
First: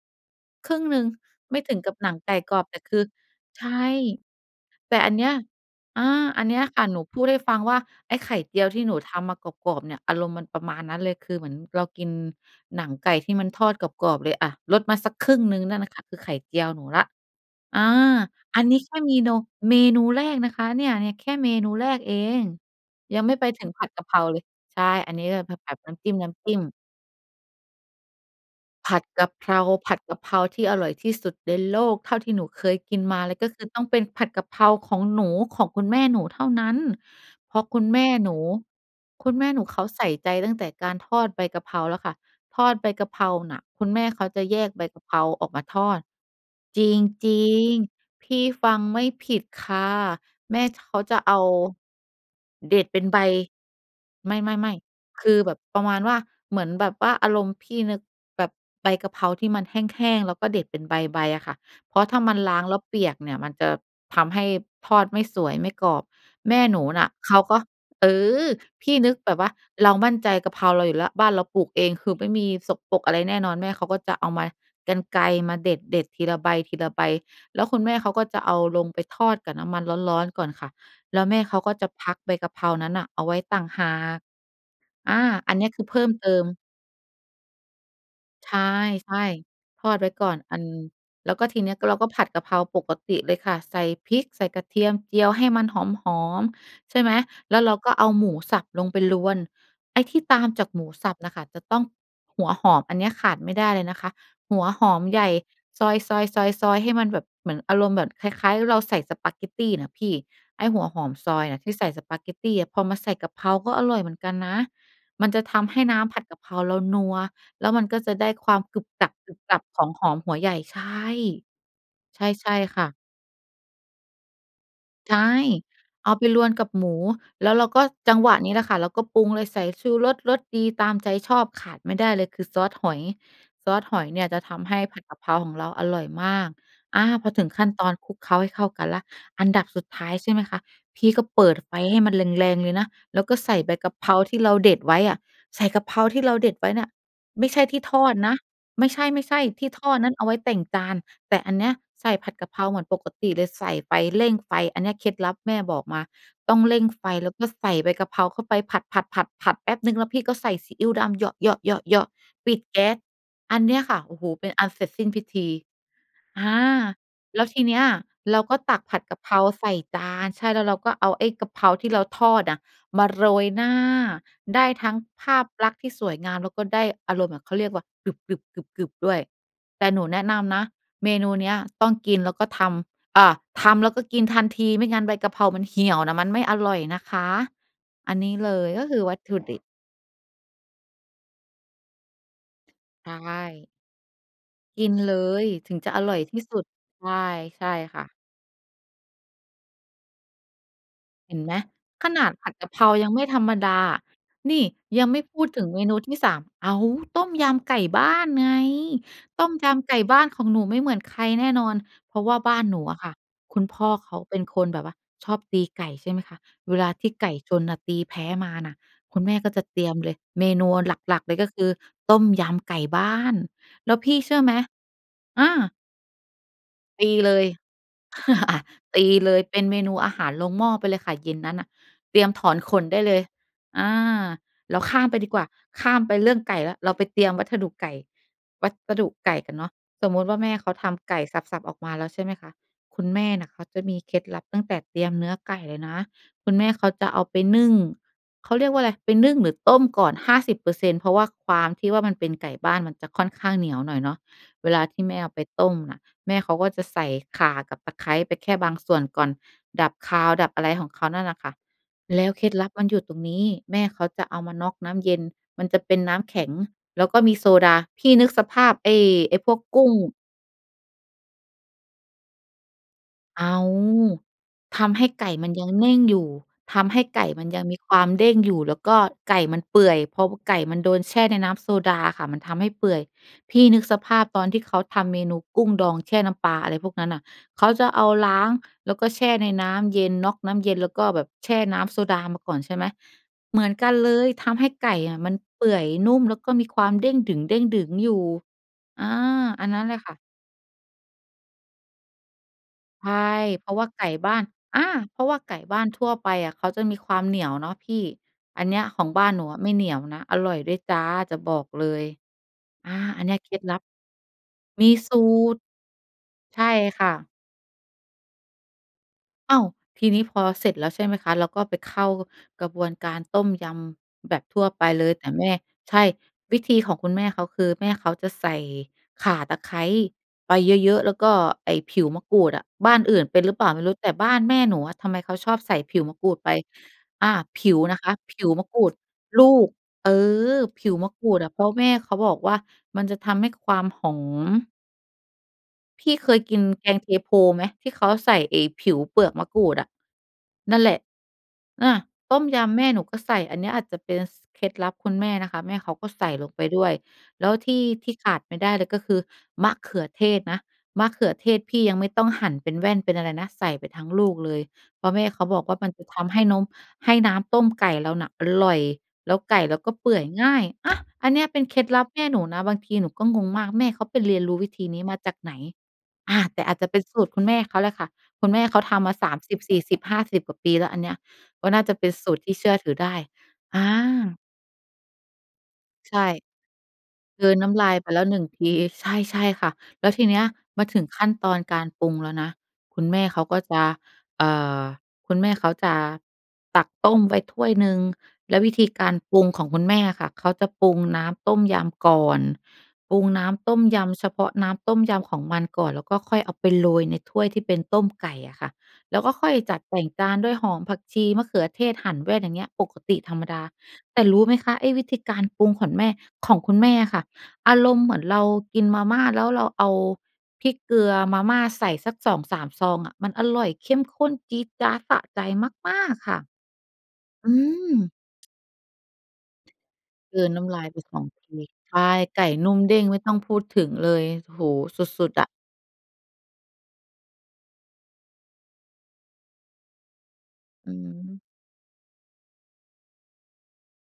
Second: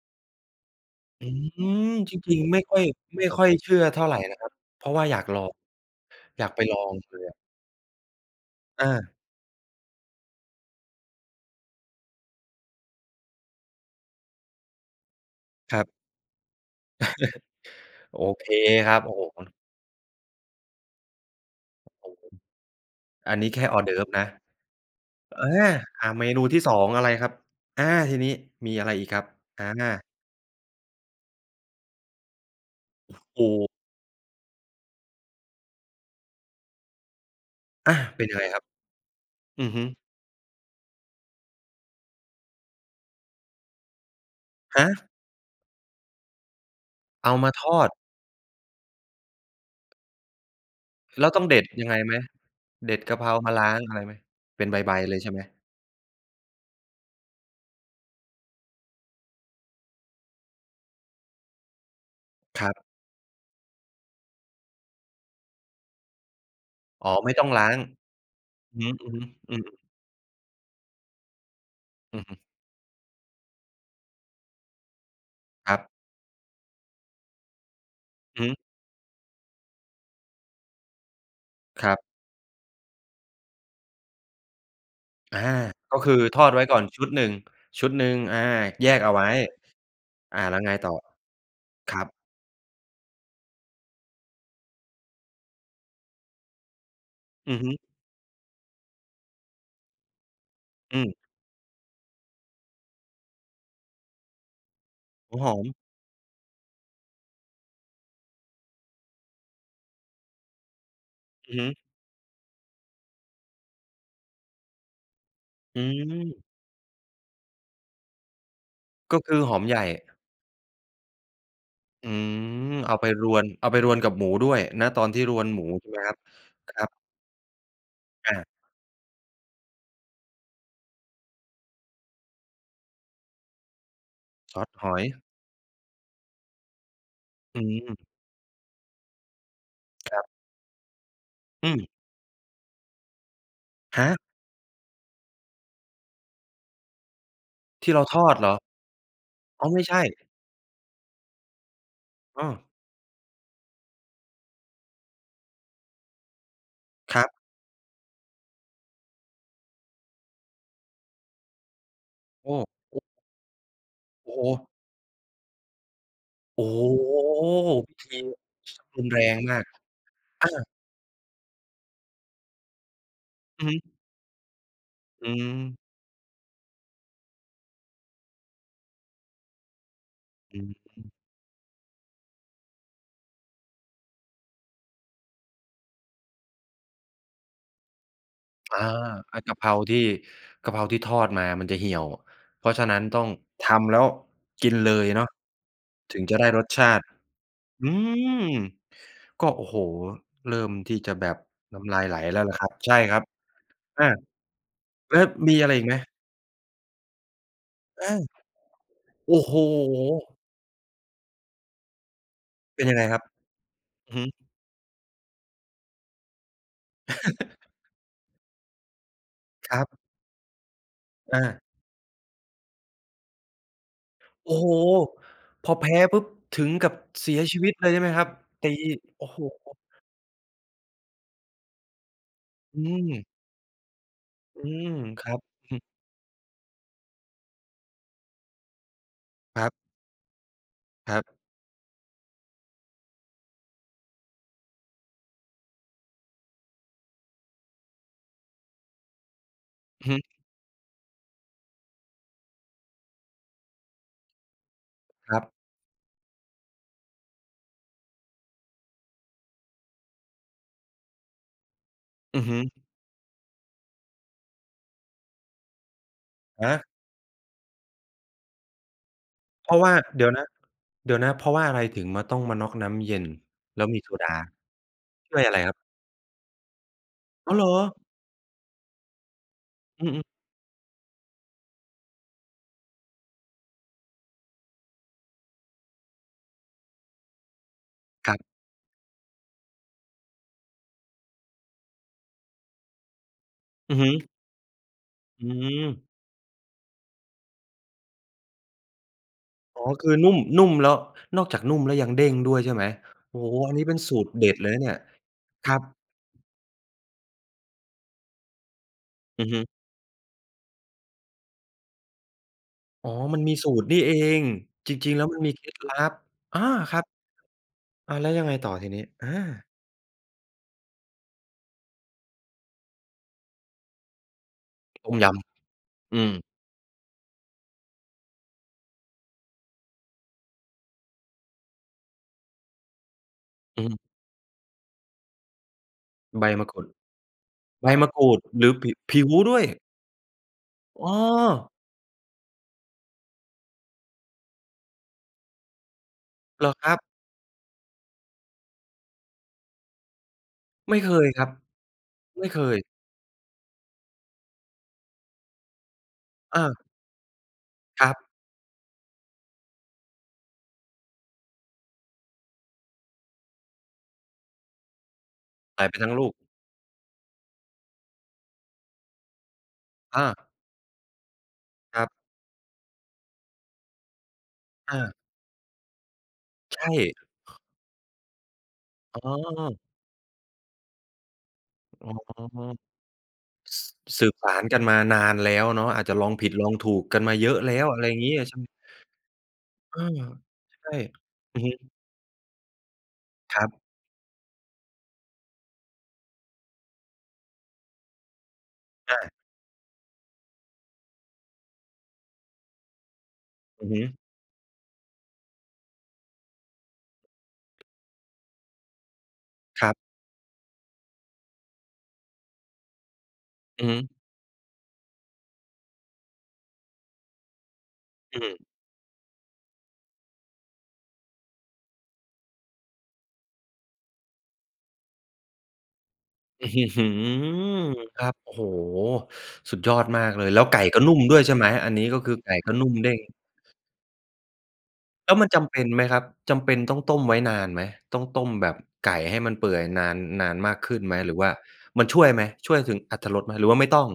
Speaker 2: ครึ่งหนึ่ง
Speaker 1: อื
Speaker 2: ไม่ถึง
Speaker 1: ม
Speaker 2: กับหนั
Speaker 1: จ
Speaker 2: งไก
Speaker 1: ริ
Speaker 2: ่
Speaker 1: ง ๆ
Speaker 2: ก
Speaker 1: ไ
Speaker 2: ร
Speaker 1: ม่
Speaker 2: อบ
Speaker 1: ค
Speaker 2: แต
Speaker 1: ่อ
Speaker 2: ่
Speaker 1: ย
Speaker 2: คือ
Speaker 1: ไม่ค่อย
Speaker 2: ใช
Speaker 1: เชื่อ
Speaker 2: ่
Speaker 1: เท่าไรนะครับ เพรา
Speaker 2: แต
Speaker 1: ะว
Speaker 2: ่
Speaker 1: ่า
Speaker 2: อั
Speaker 1: อ
Speaker 2: น
Speaker 1: ยา
Speaker 2: เน
Speaker 1: ก
Speaker 2: ี้ย
Speaker 1: ลอง
Speaker 2: อ่า อ
Speaker 1: อ
Speaker 2: ั
Speaker 1: ย
Speaker 2: น
Speaker 1: าก
Speaker 2: เนี
Speaker 1: ไ
Speaker 2: ้
Speaker 1: ป
Speaker 2: ย
Speaker 1: ล
Speaker 2: ค
Speaker 1: อ
Speaker 2: ่ะ
Speaker 1: ง
Speaker 2: หนู
Speaker 1: เล
Speaker 2: พู
Speaker 1: ย
Speaker 2: ด
Speaker 1: อ
Speaker 2: ใ
Speaker 1: ะ
Speaker 2: ห้ฟังว่า ไอ้ไข่เจียวที่
Speaker 1: อ
Speaker 2: หนูท
Speaker 1: า
Speaker 2: ำมากรอบ ๆ เนี่ย อารมณ์มันประมาณนั้นเลย คือเหมือนเรากินหนังไก่ที่มันทอดกรอบ ๆ เลยอะ ลดมาสักครึ่งหนึ่งน
Speaker 1: ค
Speaker 2: ั่
Speaker 1: ร
Speaker 2: น
Speaker 1: ั
Speaker 2: น่
Speaker 1: บ
Speaker 2: ะค่ะ คือไข่เจียวหนูแล้ว อา
Speaker 1: โอเค
Speaker 2: อันนี้
Speaker 1: ค
Speaker 2: แค
Speaker 1: รั
Speaker 2: ่
Speaker 1: บ โอ
Speaker 2: เม
Speaker 1: ้โฮ
Speaker 2: โน
Speaker 1: คน
Speaker 2: เมนูแรกนะคะเนี่ย เนี่ยแค่เมนูแรก
Speaker 1: อ๋อ
Speaker 2: เอง ยังไ
Speaker 1: อ
Speaker 2: ม
Speaker 1: ั
Speaker 2: ่
Speaker 1: น
Speaker 2: ไ
Speaker 1: น
Speaker 2: ป
Speaker 1: ี้แค
Speaker 2: ถ
Speaker 1: ่
Speaker 2: ึง
Speaker 1: ออ
Speaker 2: ผั
Speaker 1: เ
Speaker 2: ด
Speaker 1: ดิ
Speaker 2: ก
Speaker 1: ร์
Speaker 2: ะ
Speaker 1: ฟ
Speaker 2: เพร
Speaker 1: น
Speaker 2: า
Speaker 1: ะ
Speaker 2: เลย ใช่ อันนี้
Speaker 1: อ
Speaker 2: ก็
Speaker 1: า
Speaker 2: แบบน้
Speaker 1: อ
Speaker 2: ำจ
Speaker 1: ่า
Speaker 2: ิ
Speaker 1: เมนู
Speaker 2: ้
Speaker 1: ที
Speaker 2: ม
Speaker 1: ่ ส
Speaker 2: ๆ
Speaker 1: อง อะไรครับ อ่า ทีนี้มีอะไ
Speaker 2: ผ
Speaker 1: ร
Speaker 2: ั
Speaker 1: อ
Speaker 2: ด
Speaker 1: ีกค
Speaker 2: ก
Speaker 1: รับ?
Speaker 2: ะเพรา
Speaker 1: อ
Speaker 2: ผั
Speaker 1: า
Speaker 2: ดกะเพราที่อร่อยที่สุดในโลกเท่าที่หนูเคยกินมาเลย
Speaker 1: โอ
Speaker 2: ก็
Speaker 1: ้
Speaker 2: ค
Speaker 1: โ
Speaker 2: ือ
Speaker 1: ฮ
Speaker 2: ต้องเป็นผัดกะเพราของหนู ของคุณแม่หนูเท่านั้น เพราะคุณ
Speaker 1: อ
Speaker 2: แ
Speaker 1: า
Speaker 2: ม่
Speaker 1: เป็น
Speaker 2: หน
Speaker 1: ยั
Speaker 2: ู
Speaker 1: งไงครับ?
Speaker 2: คุณแม่หนู
Speaker 1: อือ
Speaker 2: เข
Speaker 1: ฮึ
Speaker 2: าใส่ใจตั้งแต่การทอดใบกะเพราแล้วค่ะ ทอดใบกะเพราน่ะ คุณแม่เขาจะแยกใ
Speaker 1: ฮ
Speaker 2: บกะ
Speaker 1: ะ?
Speaker 2: เพราออกมาทอด จ
Speaker 1: เอา
Speaker 2: ริ
Speaker 1: มาท
Speaker 2: ง
Speaker 1: อด
Speaker 2: ๆ พี่ฟังไม่ผิดค่ะ แม่เขาจะ
Speaker 1: แล้
Speaker 2: เ
Speaker 1: ว
Speaker 2: อ
Speaker 1: ต
Speaker 2: า
Speaker 1: ้องเด็ดยังไงไหม
Speaker 2: เด็ด
Speaker 1: เด
Speaker 2: เ
Speaker 1: ็
Speaker 2: ป็
Speaker 1: ด
Speaker 2: น
Speaker 1: ก
Speaker 2: ใ
Speaker 1: ะ
Speaker 2: บ
Speaker 1: เพรามาล้างอะไรไหม?
Speaker 2: ไ
Speaker 1: เป็
Speaker 2: ม
Speaker 1: น
Speaker 2: ่
Speaker 1: ใบ
Speaker 2: ๆ
Speaker 1: ๆ เล
Speaker 2: ๆ
Speaker 1: ย
Speaker 2: ค
Speaker 1: ใช่
Speaker 2: ื
Speaker 1: ไ
Speaker 2: อ
Speaker 1: หม?
Speaker 2: แบบประมาณว่า เหมือนแบบว่าอารมณ์พี่นึกแบบใบกะเพราที่มันแห้ง ๆ แล้วก็เด็ดเป็นใบ ๆ อะค่ะ เพราะถ้ามันล้า
Speaker 1: ค
Speaker 2: ง
Speaker 1: ร
Speaker 2: แ
Speaker 1: ั
Speaker 2: ล้
Speaker 1: บ
Speaker 2: วเปียกเนี่ยมันจะทำให้ทอดไม่สวย ไม่กรอบ แม่หนูน
Speaker 1: อ๋
Speaker 2: ่ะ
Speaker 1: อ ไ
Speaker 2: เ
Speaker 1: ม
Speaker 2: ข
Speaker 1: ่
Speaker 2: า
Speaker 1: ต้อง
Speaker 2: ก็
Speaker 1: ล้าง
Speaker 2: เออ
Speaker 1: อื
Speaker 2: พี
Speaker 1: อ
Speaker 2: ่
Speaker 1: ฮ
Speaker 2: นึก
Speaker 1: ึ
Speaker 2: แบบว่
Speaker 1: ๆ
Speaker 2: า
Speaker 1: อือ
Speaker 2: เรามั่นใจกะเพราเราอยู่แล้ว บ้านเราปลูกเองคือ
Speaker 1: อื
Speaker 2: ไม
Speaker 1: อ
Speaker 2: ่
Speaker 1: ฮึ
Speaker 2: มีสกปรกอะไรแน่นอน แม่เขาก็จะเอามา กรรไกรมาเ
Speaker 1: ครับ
Speaker 2: ด็ด ๆ ทีละใบ ทีละใบ แล้วคุณแม่เขาก็จ
Speaker 1: อ
Speaker 2: ะ
Speaker 1: ือฮ
Speaker 2: เอา
Speaker 1: ึ
Speaker 2: ลงไปทอดกับน้ำมันร้อน ๆ ก่อนค่ะ แล้วแม่เขาก็จ
Speaker 1: ค
Speaker 2: ะ
Speaker 1: รับ
Speaker 2: พักใบกะเพรานั้นน่ะ เอาไว้ต่างหาก อ่า
Speaker 1: อา
Speaker 2: อันนี้คือเ
Speaker 1: ก
Speaker 2: พ
Speaker 1: ็
Speaker 2: ิ่
Speaker 1: ค
Speaker 2: ม
Speaker 1: ือ
Speaker 2: เติ
Speaker 1: ท
Speaker 2: ม
Speaker 1: อดไว้ก่อนชุดหนึ่ง ชุดหนึ่ง อ่า
Speaker 2: ใช่
Speaker 1: แยกเ
Speaker 2: ใ
Speaker 1: อ
Speaker 2: ช
Speaker 1: าไว
Speaker 2: ่
Speaker 1: ้
Speaker 2: ทอดไว้ก่อ
Speaker 1: อ
Speaker 2: น
Speaker 1: า
Speaker 2: อ
Speaker 1: แล
Speaker 2: ั
Speaker 1: ้ว
Speaker 2: น
Speaker 1: ไงต่อ
Speaker 2: แล้วก็ทีเนี้ย ก
Speaker 1: ค
Speaker 2: เรา
Speaker 1: รั
Speaker 2: ก็
Speaker 1: บ
Speaker 2: ผัดกะเพราปกติเลยค่ะ ใส่พริก ใส่กระเทียม เจียวให้มันหอม ๆ ใช่ไหม
Speaker 1: อ
Speaker 2: แ
Speaker 1: ื
Speaker 2: ล้
Speaker 1: อ
Speaker 2: ว
Speaker 1: ฮ
Speaker 2: เรา
Speaker 1: ึ
Speaker 2: ก็เอาหมูสับลงไปรวน ไอ้ที่ตามจากหมู
Speaker 1: อ
Speaker 2: ส
Speaker 1: ืม
Speaker 2: ับน่ะค่ะ จะต้องหัวหอม อันเนี้ยขาดไม่ได้เลยนะคะ หัวหอมใหญ่
Speaker 1: หัวหอม
Speaker 2: ซอย ๆ ๆ ๆ ให้มันแบบ เหมือนอารมณ์แบบคล้าย ๆ เราใส่สปาเกตตีน่ะพี่ ไอ้หัวหอมซอย
Speaker 1: อื
Speaker 2: น่
Speaker 1: อ
Speaker 2: ะ
Speaker 1: ฮ
Speaker 2: ท
Speaker 1: ึ
Speaker 2: ี่ใส่สปาเกตตีอะ พอมาใส่กะเพราก็อร่อยเหมือนกันนะ มันจะทำให
Speaker 1: อื
Speaker 2: ้น้ำผัดก
Speaker 1: ม
Speaker 2: ะเพราเรานัว แล้วมันก็จะได้ความกรึบก
Speaker 1: ก็คือห
Speaker 2: รั
Speaker 1: อ
Speaker 2: บ
Speaker 1: มใ
Speaker 2: ๆ
Speaker 1: หญ
Speaker 2: ข
Speaker 1: ่
Speaker 2: องหอมหัวใหญ่ ใช่
Speaker 1: อื
Speaker 2: ใช่
Speaker 1: ม
Speaker 2: ๆ ค่
Speaker 1: เอ
Speaker 2: ะ
Speaker 1: าไปรวน เอาไปรวนกับหมูด้วย ณ ตอน
Speaker 2: ใช
Speaker 1: ที่
Speaker 2: ่
Speaker 1: รวนหมูใช่ไหม
Speaker 2: เอ
Speaker 1: คร
Speaker 2: า
Speaker 1: ับ?
Speaker 2: ไปรวนกับ
Speaker 1: คร
Speaker 2: หม
Speaker 1: ับ
Speaker 2: ู แล้วเราก็จังห
Speaker 1: อ
Speaker 2: วะ
Speaker 1: า
Speaker 2: นี้แหละค่ะ เราก็ปรุงเลยใส่ชูรส รสดีตามใจชอบขาดไม่ได้เลย คือซอสหอย ซอสหอยเนี่ยจะท
Speaker 1: ซอส
Speaker 2: ำให้
Speaker 1: ห
Speaker 2: ผ
Speaker 1: อ
Speaker 2: ัดก
Speaker 1: ย
Speaker 2: ะเพราของเราอร่อยมาก อา พอถึง
Speaker 1: อื
Speaker 2: ขั้นตอน
Speaker 1: ม
Speaker 2: คลุกเคล้าให้เข้ากันแล้ว อันดับสุดท้า
Speaker 1: ค
Speaker 2: ย
Speaker 1: รั
Speaker 2: ใ
Speaker 1: บ
Speaker 2: ช่ไหมคะ พี่ก็เปิด
Speaker 1: อื
Speaker 2: ไฟ
Speaker 1: ม
Speaker 2: ให้มันแรง ๆ เลยนะ แล้วก็ใส่ใบกะ
Speaker 1: ฮ
Speaker 2: เพรา
Speaker 1: ะ
Speaker 2: ที่เราเด็ดไว้อะ ใส่กะเพราที่เราเด็ดไว้น่ะ ไม่ใช่ที่
Speaker 1: ที่
Speaker 2: ท
Speaker 1: เรา
Speaker 2: อด
Speaker 1: ทอ
Speaker 2: น
Speaker 1: ด
Speaker 2: ะ
Speaker 1: เหรอ?
Speaker 2: ไม่ใช่ ๆ ท
Speaker 1: อ๋
Speaker 2: ี
Speaker 1: อ
Speaker 2: ่
Speaker 1: ไม
Speaker 2: ท
Speaker 1: ่
Speaker 2: อ
Speaker 1: ใช
Speaker 2: ด
Speaker 1: ่
Speaker 2: นั้นเอาไว้แต่งจาน แต่อันเนี้ยใส่ผัด
Speaker 1: อ
Speaker 2: ก
Speaker 1: ๋
Speaker 2: ะเพรา
Speaker 1: อ
Speaker 2: เหมือนปกติเลย ใส่ไฟเร่งไฟอันเนี้ยเคล็ดลับแม่บอกมา ต้องเร่งไฟ
Speaker 1: ครั
Speaker 2: แล้
Speaker 1: บ
Speaker 2: วก็ใส่ใบกะเพราเข้าไปผัด ๆ ๆ ๆ แป๊บหนึ่ง แล้วพี่ก็ใส่ซีอิ๊วดำเหยาะ ๆ ๆ ๆ
Speaker 1: โ
Speaker 2: ป
Speaker 1: อ
Speaker 2: ิด
Speaker 1: ้
Speaker 2: แก๊ส
Speaker 1: [unintelligible]
Speaker 2: อันเนี้ยค่ะ โอ้โฮ
Speaker 1: โอ้โ
Speaker 2: เป็นอั
Speaker 1: ฮ
Speaker 2: นเสร็จสิ้นพิธี อา
Speaker 1: โอ้โ
Speaker 2: แล
Speaker 1: ฮ
Speaker 2: ้วทีเนี้ย
Speaker 1: ที
Speaker 2: เราก็ตักผ
Speaker 1: ร
Speaker 2: ัด
Speaker 1: ุน
Speaker 2: ก
Speaker 1: แ
Speaker 2: ะ
Speaker 1: ร
Speaker 2: เพร
Speaker 1: ง
Speaker 2: า
Speaker 1: มา
Speaker 2: ใ
Speaker 1: ก
Speaker 2: ส่จาน ใช
Speaker 1: อ
Speaker 2: ่ แล้
Speaker 1: า
Speaker 2: วเราก็เอาไอ้กะเพราที่เราทอดน่ะมาโรยห
Speaker 1: อ
Speaker 2: น
Speaker 1: ือ
Speaker 2: ้
Speaker 1: ฮ
Speaker 2: า
Speaker 1: ึ
Speaker 2: ได้ทั้งภ
Speaker 1: อื
Speaker 2: าพลักษ
Speaker 1: ม
Speaker 2: ณ์ที่สวยงามแล้วก็ได้อารมณ์แบบเขาเรียกว่า กรึบ ๆ กรึบ ๆ ด้วย แต่หนูแนะน
Speaker 1: อ
Speaker 2: ำนะ
Speaker 1: ื
Speaker 2: เ
Speaker 1: ม
Speaker 2: มนูเนี้ยต้องกินแล้วก็ทำ อ่า ทำแล้วก็กินทันที ไม่งั้นใบกะเพรามันเหี่ยวนะ มันไม่อร่อยนะคะ อันนี้เลย
Speaker 1: อา
Speaker 2: ก็คือวัตถ
Speaker 1: ไอ
Speaker 2: ุ
Speaker 1: ้ก
Speaker 2: ด
Speaker 1: ะ
Speaker 2: ิ
Speaker 1: เ
Speaker 2: บ
Speaker 1: พราที่ กะเพราที่ทอดมามันจะเหี่ยว เพราะฉะนั้น
Speaker 2: ใช
Speaker 1: ต้องท
Speaker 2: ่
Speaker 1: ำแล้วกิน
Speaker 2: กิ
Speaker 1: เล
Speaker 2: น
Speaker 1: ย
Speaker 2: เล
Speaker 1: เนาะ
Speaker 2: ย ถึงจะอร
Speaker 1: ถ
Speaker 2: ่อ
Speaker 1: ึ
Speaker 2: ย
Speaker 1: งจ
Speaker 2: ท
Speaker 1: ะ
Speaker 2: ี่
Speaker 1: ได้
Speaker 2: สุ
Speaker 1: ร
Speaker 2: ด
Speaker 1: สชาต
Speaker 2: ใช
Speaker 1: ิ
Speaker 2: ่ ใช่
Speaker 1: อื
Speaker 2: ค่ะ
Speaker 1: ม ก็ โอ้โฮ เริ่มที่จะแบ
Speaker 2: เห็
Speaker 1: บ
Speaker 2: นไหม
Speaker 1: น้ำลาย
Speaker 2: ข
Speaker 1: ไหล
Speaker 2: นาด
Speaker 1: แล้ว
Speaker 2: ผั
Speaker 1: ล่
Speaker 2: ด
Speaker 1: ะค
Speaker 2: ก
Speaker 1: รั
Speaker 2: ะ
Speaker 1: บ
Speaker 2: เพรา
Speaker 1: ใช่
Speaker 2: ยัง
Speaker 1: คร
Speaker 2: ไ
Speaker 1: ั
Speaker 2: ม
Speaker 1: บ
Speaker 2: ่ธรรมดา
Speaker 1: อ่า
Speaker 2: นี่ยัง
Speaker 1: แล
Speaker 2: ไ
Speaker 1: ้
Speaker 2: ม่
Speaker 1: ว
Speaker 2: พูด
Speaker 1: มี
Speaker 2: ถึ
Speaker 1: อะ
Speaker 2: ง
Speaker 1: ไร
Speaker 2: เม
Speaker 1: อีกไ
Speaker 2: น
Speaker 1: หม?
Speaker 2: ูที่ 3 อ้าว ต้มยำไก่บ
Speaker 1: เอ
Speaker 2: ้า
Speaker 1: อ
Speaker 2: นไง
Speaker 1: โอ้
Speaker 2: ต้
Speaker 1: โ
Speaker 2: ม
Speaker 1: ฮ
Speaker 2: ยำไก่บ้านของหนูไม่เหมือนใครแน่นอน เพราะว่าบ้านหน
Speaker 1: เ
Speaker 2: ู
Speaker 1: ป็นย
Speaker 2: อ
Speaker 1: ัง
Speaker 2: ะ
Speaker 1: ไง
Speaker 2: ค่ะ
Speaker 1: ครับ?
Speaker 2: คุณพ่อเ
Speaker 1: อ
Speaker 2: ข
Speaker 1: ือ
Speaker 2: า
Speaker 1: ฮึ
Speaker 2: เป็นคนแบบว่าชอบตีไก่ใช่ไหมคะ? เวลาที่ไก่ชนน่ะ ตีแพ้มาน่ะ คุณแม่ก็จะ
Speaker 1: ค
Speaker 2: เต
Speaker 1: ร
Speaker 2: ร
Speaker 1: ั
Speaker 2: ี
Speaker 1: บ
Speaker 2: ยมเลย เมนูหลัก ๆ เลย
Speaker 1: อ
Speaker 2: ก็ค
Speaker 1: า
Speaker 2: ือ ต้มยำไก่บ้าน แล้วพี่เชื่อ
Speaker 1: โ
Speaker 2: ไ
Speaker 1: อ
Speaker 2: ห
Speaker 1: ้
Speaker 2: ม
Speaker 1: โฮ!
Speaker 2: อา
Speaker 1: พอแพ้ปุ๊บ ถึงกับ
Speaker 2: ตี
Speaker 1: เส
Speaker 2: เล
Speaker 1: ีย
Speaker 2: ย
Speaker 1: ชีวิตเลยใช่ไหมครับ? ตี
Speaker 2: ตี
Speaker 1: โอ้
Speaker 2: เล
Speaker 1: โฮ!
Speaker 2: ยเป็นเมนูอาหารลงหม้อไปเลยค่ะ เย็นนั้นน่ะ เตรียมถอนข
Speaker 1: อื
Speaker 2: นได้เล
Speaker 1: ม
Speaker 2: ย อา
Speaker 1: อื
Speaker 2: เรา
Speaker 1: ม
Speaker 2: ข้ามไป
Speaker 1: ค
Speaker 2: ดี
Speaker 1: รั
Speaker 2: กว
Speaker 1: บ
Speaker 2: ่า
Speaker 1: อืม
Speaker 2: ข้ามไปเรื่องไก่แล้ว เราไปเตรียมวัสดุ ไก่ วัสดุไก่กัน
Speaker 1: ค
Speaker 2: เน
Speaker 1: ร
Speaker 2: า
Speaker 1: ับ
Speaker 2: ะ สมมุติว่าแม่เขาทำไ
Speaker 1: ค
Speaker 2: ก
Speaker 1: ร
Speaker 2: ่
Speaker 1: ับ
Speaker 2: สับ ๆ ออกมาแล้วใช่ไหมคะ คุณแม่น่ะเขาจะมีเคล็ดลับตั้งแต่เตรียมเนื้อไก่เลยนะ คุณแม่เขาจะเอาไปนึ่ง เขาเรียกว่าอะไร ไปนึ่งหรือต้มก
Speaker 1: อื
Speaker 2: ่อ
Speaker 1: อฮ
Speaker 2: น
Speaker 1: ึ
Speaker 2: 50% เพราะว่าความที่ว่ามันเป็นไก่บ้านมันจะค่อนข้างเหนียวหน่อยเนาะ เวลาที่แม่เอ
Speaker 1: ค
Speaker 2: า
Speaker 1: ร
Speaker 2: ไป
Speaker 1: ับ
Speaker 2: ต้มน่ะ แม่เขาก็จะใส่ข่ากับตะไคร้ไปแค่บางส่วนก่อน ดับคาว ดับอะไรของเขานั่นน่ะค่ะ แล้ว
Speaker 1: อ
Speaker 2: เ
Speaker 1: ื
Speaker 2: ค
Speaker 1: อ
Speaker 2: ล็
Speaker 1: ฮ
Speaker 2: ด
Speaker 1: ึ
Speaker 2: ลับมันอยู่ตรงนี้ แม่เขาจะเอามาน็อกน้ำเย็น มันจะเป็นน้ำแข็ง
Speaker 1: ฮะ?
Speaker 2: แล้วก็มีโซดา พี่นึกสภาพไอ้ ไอ้พวก
Speaker 1: เพรา
Speaker 2: ก
Speaker 1: ะว
Speaker 2: ุ้
Speaker 1: ่
Speaker 2: ง
Speaker 1: าเดี๋ยวนะ เดี๋ยวนะ เพราะอะไรถึงมา ต้องมาน็อกน้ำเย็น
Speaker 2: อ้าว
Speaker 1: แล้วมีโซดา
Speaker 2: ทำให้ไก
Speaker 1: ช
Speaker 2: ่
Speaker 1: ่วย
Speaker 2: มั
Speaker 1: อะ
Speaker 2: น
Speaker 1: ไร
Speaker 2: ยั
Speaker 1: ค
Speaker 2: ง
Speaker 1: รับ?
Speaker 2: เน่งอยู่ ทำให้ไก่มัน
Speaker 1: อ้าว
Speaker 2: ยั
Speaker 1: เห
Speaker 2: ง
Speaker 1: รอ?
Speaker 2: มีความเด้งอยู่แล้วก็ไก่มันเปื่อย
Speaker 1: อื
Speaker 2: เพ
Speaker 1: ม
Speaker 2: รา
Speaker 1: ๆ
Speaker 2: ะไก่มันโดนแช่ในน้ำโซดาค่ะ มันทำให้เปื่อย พี่นึกสภาพตอนที่เขาทำเมนูกุ้งดองแช่น้ำปลา อะไรพวกนั้นน่ะ เขาจะเอาล
Speaker 1: ครั
Speaker 2: ้
Speaker 1: บ
Speaker 2: าง แล้วก็แช่ในน้ำเย็น น็อกน้ำเย็น แล้วก็แบบแช่น้ำโซดามาก่อน ใช่ไหม เหมือนกั
Speaker 1: อ
Speaker 2: น
Speaker 1: ือฮ
Speaker 2: เ
Speaker 1: ึ
Speaker 2: ลยทำให้ไก่อะมัน
Speaker 1: อื
Speaker 2: เปื่อย
Speaker 1: ม
Speaker 2: นุ่ม แล้วก็มีความเด้งดึ๋ง ๆ อยู่ อา อันน
Speaker 1: อ
Speaker 2: ั
Speaker 1: ๋อ
Speaker 2: ้นแหละ
Speaker 1: คื
Speaker 2: ค
Speaker 1: อ
Speaker 2: ่ะ
Speaker 1: นุ่ม นุ่มแล้ว นอกจากนุ่มแล้วยังเด้งด้วยใช่ไหม?
Speaker 2: ใช่
Speaker 1: โอ้โฮ
Speaker 2: เพ
Speaker 1: อ
Speaker 2: ร
Speaker 1: ั
Speaker 2: าะ
Speaker 1: นนี
Speaker 2: ว
Speaker 1: ้
Speaker 2: ่า
Speaker 1: เป็น
Speaker 2: ไก่
Speaker 1: สู
Speaker 2: บ
Speaker 1: ตร
Speaker 2: ้า
Speaker 1: เ
Speaker 2: น
Speaker 1: ด็ดเลย
Speaker 2: อ
Speaker 1: น
Speaker 2: ่
Speaker 1: ะ
Speaker 2: า
Speaker 1: เนี่ย
Speaker 2: เพราะว่าไก่
Speaker 1: คร
Speaker 2: บ
Speaker 1: ั
Speaker 2: ้า
Speaker 1: บ
Speaker 2: นทั่วไปอะ เขาจะมีความเหนียวเนาะพี่ อันเนี้ยของบ้านหน
Speaker 1: อ
Speaker 2: ู
Speaker 1: ือ
Speaker 2: อ
Speaker 1: ฮ
Speaker 2: ะไ
Speaker 1: ึ
Speaker 2: ม่เหนียวนะ อร่อยด้วยจ้า จะบอกเลย อา
Speaker 1: อ๋อ
Speaker 2: อันเนี้
Speaker 1: ม
Speaker 2: ย
Speaker 1: ัน
Speaker 2: เค
Speaker 1: ม
Speaker 2: ล
Speaker 1: ี
Speaker 2: ็ด
Speaker 1: สู
Speaker 2: ลับ
Speaker 1: ตรนี่เอง
Speaker 2: มี
Speaker 1: จร
Speaker 2: ส
Speaker 1: ิง
Speaker 2: ู
Speaker 1: ๆ แล้วมันมี
Speaker 2: ตร
Speaker 1: เคล็ดลับ
Speaker 2: ใ
Speaker 1: อ้
Speaker 2: ช
Speaker 1: อ
Speaker 2: ่
Speaker 1: ครั
Speaker 2: ค
Speaker 1: บ
Speaker 2: ่ะ
Speaker 1: อ้าว แล้วยังไงต่อทีนี้? อา
Speaker 2: อ้าว ทีนี้พอเสร็จแล้วใช่ไหมคะ แล้วก็ไปเข้ากระบวนการต้มยำแบบทั่วไปเล
Speaker 1: ต
Speaker 2: ย
Speaker 1: ้ม
Speaker 2: แต
Speaker 1: ย
Speaker 2: ่แม่ ใช่
Speaker 1: ำ อืม
Speaker 2: วิธีของคุณแม่เขา คือแม่เขาจะใส่ข่าตะไคร้ไปเยอะ ๆ แล้วก็ไอ้ผิวมะกรูดอะ บ้านอื่นเป็นหรือเปล่าไ
Speaker 1: อ
Speaker 2: ม่
Speaker 1: ื
Speaker 2: รู้
Speaker 1: ม
Speaker 2: แต่บ้านแม่หนูอะทำไมเขาชอบใส่ผิวมะกรูด
Speaker 1: ใบ
Speaker 2: ไป
Speaker 1: มะกรูด
Speaker 2: อ่า ผิว
Speaker 1: ใบ
Speaker 2: นะ
Speaker 1: ม
Speaker 2: ค
Speaker 1: ะ
Speaker 2: ะ
Speaker 1: กรู
Speaker 2: ผ
Speaker 1: ด
Speaker 2: ิว
Speaker 1: ห
Speaker 2: ม
Speaker 1: ร
Speaker 2: ะ
Speaker 1: ือ
Speaker 2: กรู
Speaker 1: ผิ
Speaker 2: ด
Speaker 1: ผิว
Speaker 2: ลู
Speaker 1: ด้วย
Speaker 2: ก เออ ผิวม
Speaker 1: อ้
Speaker 2: ะ
Speaker 1: อ
Speaker 2: กรูดอะ เพราะแม่เขาบอกว่ามันจะทำให้ความหอม พี่เคยกิ
Speaker 1: เ
Speaker 2: น
Speaker 1: หรอค
Speaker 2: แก
Speaker 1: รับ?
Speaker 2: งเทโพไหม ที่เขาใส่ไอ้ผิวเปลือกมะกรูดอะ นั่นแห
Speaker 1: ไ
Speaker 2: ล
Speaker 1: ม่
Speaker 2: ะ
Speaker 1: เคยครับ
Speaker 2: อ่า ต้
Speaker 1: ไ
Speaker 2: ม
Speaker 1: ม่เ
Speaker 2: ย
Speaker 1: ค
Speaker 2: ำแ
Speaker 1: ย
Speaker 2: ม่หนูก็ใส่ อันนี้อาจจะเป็น ส เคล็ดลับคุณแม่นะคะ แม่เขาก็ใส่ลงไป
Speaker 1: อ
Speaker 2: ด
Speaker 1: า
Speaker 2: ้วย แล้วที่ ท
Speaker 1: ค
Speaker 2: ี่ข
Speaker 1: รับ
Speaker 2: าดไม่ได้เลยก็คือมะเขือเทศนะ มะเขือเทศพี่ยังไม่ต้องหั่นเป็นแว่น เป็นอะไรนะ ใส่ไปทั้งลูกเลย เพราะแม่เขาบอกว่า
Speaker 1: ใส
Speaker 2: ม
Speaker 1: ่
Speaker 2: ัน
Speaker 1: ไป
Speaker 2: จะ
Speaker 1: ทั้ง
Speaker 2: ท
Speaker 1: ลูก
Speaker 2: ำให้นม ให้น้ำต้มไก่เราน่ะอร่อย แล้วไก่เราก็เปื
Speaker 1: อ
Speaker 2: ่อย
Speaker 1: า
Speaker 2: ง่าย อ๊ะ อันเนี้ยเป็นเคล็ดล
Speaker 1: ค
Speaker 2: ั
Speaker 1: รั
Speaker 2: บ
Speaker 1: บ
Speaker 2: แม่หนูนะ บางทีหนูก็งงมาก แม่เขาไปเรียนรู้วิธีน
Speaker 1: อ
Speaker 2: ี้ม
Speaker 1: า
Speaker 2: าจากไหน อ่า แต่อา
Speaker 1: ใ
Speaker 2: จ
Speaker 1: ช
Speaker 2: จะ
Speaker 1: ่
Speaker 2: เป็นสูตรคุณแม่เขาแหละค่ะ คุณแม่เขาทำมา
Speaker 1: อ
Speaker 2: ส
Speaker 1: ๋
Speaker 2: า
Speaker 1: อ
Speaker 2: มสิบ 40 50 กว่าปีแล้ว อันเนี้ยก็น่าจะเป
Speaker 1: อ๋
Speaker 2: ็
Speaker 1: อ
Speaker 2: นสูตรที่เชื่อถือได้ อ
Speaker 1: ส สืบ
Speaker 2: า
Speaker 1: สารกันมานานแล้วเนาะ อาจ
Speaker 2: ใ
Speaker 1: จ
Speaker 2: ช
Speaker 1: ะล
Speaker 2: ่
Speaker 1: องผิดลองถูกกันมา
Speaker 2: ก
Speaker 1: เ
Speaker 2: ล
Speaker 1: ยอ
Speaker 2: ื
Speaker 1: ะ
Speaker 2: นน
Speaker 1: แ
Speaker 2: ้
Speaker 1: ล้
Speaker 2: ำล
Speaker 1: ว
Speaker 2: า
Speaker 1: อ
Speaker 2: ย
Speaker 1: ะไร
Speaker 2: ไป
Speaker 1: อย่
Speaker 2: แ
Speaker 1: า
Speaker 2: ล
Speaker 1: ง
Speaker 2: ้ว
Speaker 1: งี้
Speaker 2: หนึ
Speaker 1: อ
Speaker 2: ่ง
Speaker 1: ะ ใช่
Speaker 2: ท
Speaker 1: ไหม?
Speaker 2: ี ใช่ ใช่ค่ะ
Speaker 1: อื
Speaker 2: แล้วท
Speaker 1: อ
Speaker 2: ีเนี้ยม
Speaker 1: ใ
Speaker 2: า
Speaker 1: ช่
Speaker 2: ถึงขั้นตอ
Speaker 1: อื
Speaker 2: น
Speaker 1: อฮ
Speaker 2: การ
Speaker 1: ึ
Speaker 2: ปรุงแล้วนะ คุณแม่เขาก
Speaker 1: ค
Speaker 2: ็
Speaker 1: รั
Speaker 2: จ
Speaker 1: บ
Speaker 2: ะ เอ่อ คุณแม่เขาจะตักต้มไปถ้วยหนึ่ง แล้ววิธีกา
Speaker 1: อ
Speaker 2: ร
Speaker 1: า
Speaker 2: ปรุงของคุณแม่อะค่ะเขาจะปรุงน้ำต้มยำก่อน ปรุงน้ำต้ม
Speaker 1: อือฮ
Speaker 2: ย
Speaker 1: ึ
Speaker 2: ำเฉพาะน้ำต้มยำของมันก่อน แล้วก็ค่อยเอาไปโรยในถ้วยที่เป็นต้มไก่อะค่ะ แล้วก็ค่อยจัด
Speaker 1: ครั
Speaker 2: แต
Speaker 1: บ
Speaker 2: ่งจานด้วยหอม ผักชี มะเขือเทศหั่นแว่น อย่างเงี้ย ปกติธรรมดา
Speaker 1: อือฮึ
Speaker 2: แต่รู้ไหมคะไอ้วิธีการปรุงขอนแม่ ของคุณแม่อะค่ะ อารมณ์เหมือนเ
Speaker 1: อ
Speaker 2: ร
Speaker 1: ื
Speaker 2: า
Speaker 1: อ
Speaker 2: กินมาม่าแล้วเราเอาพริกเกลือมาม่าใส่สัก 2-3 ซองอะ มันอร่อย เข้มข้น จี๊ดจ๊าด สะใจมาก ๆ ค่ะ
Speaker 1: อื้อฮือ
Speaker 2: อืม
Speaker 1: ครับ โอ้โฮ สุดยอดมาก
Speaker 2: กล
Speaker 1: เล
Speaker 2: ื
Speaker 1: ย
Speaker 2: น
Speaker 1: แล้
Speaker 2: น้
Speaker 1: วไ
Speaker 2: ำ
Speaker 1: ก
Speaker 2: ล
Speaker 1: ่
Speaker 2: ายไ
Speaker 1: ก
Speaker 2: ป
Speaker 1: ็นุ
Speaker 2: ส
Speaker 1: ่
Speaker 2: อ
Speaker 1: ม
Speaker 2: ง
Speaker 1: ด้ว
Speaker 2: ท
Speaker 1: ยใช่
Speaker 2: ี
Speaker 1: ไหม อั
Speaker 2: ใ
Speaker 1: น
Speaker 2: ช
Speaker 1: นี้
Speaker 2: ่
Speaker 1: ก็คือ
Speaker 2: ไก
Speaker 1: ไก
Speaker 2: ่
Speaker 1: ่
Speaker 2: น
Speaker 1: ก็
Speaker 2: ุ่ม
Speaker 1: นุ่
Speaker 2: เด
Speaker 1: ม
Speaker 2: ้ง
Speaker 1: เด้
Speaker 2: ไม่
Speaker 1: ง?
Speaker 2: ต้องพูดถึงเลย โอ้โฮ สุ
Speaker 1: แ
Speaker 2: ด
Speaker 1: ล้ว
Speaker 2: ๆ อ
Speaker 1: ม
Speaker 2: ะ
Speaker 1: ันจำเป็นไหมครับ จำเป็นต้องต้มไว้นานไหม ต้องต้มแบบไก่ให้มันเปื่อยนาน นานมาก
Speaker 2: อ
Speaker 1: ข
Speaker 2: ื
Speaker 1: ึ้นไหม หรื
Speaker 2: ม
Speaker 1: อว่ามันช่วยไหม ช่วยถึงอรรถรสไหม หรือว่าไม่ต้อง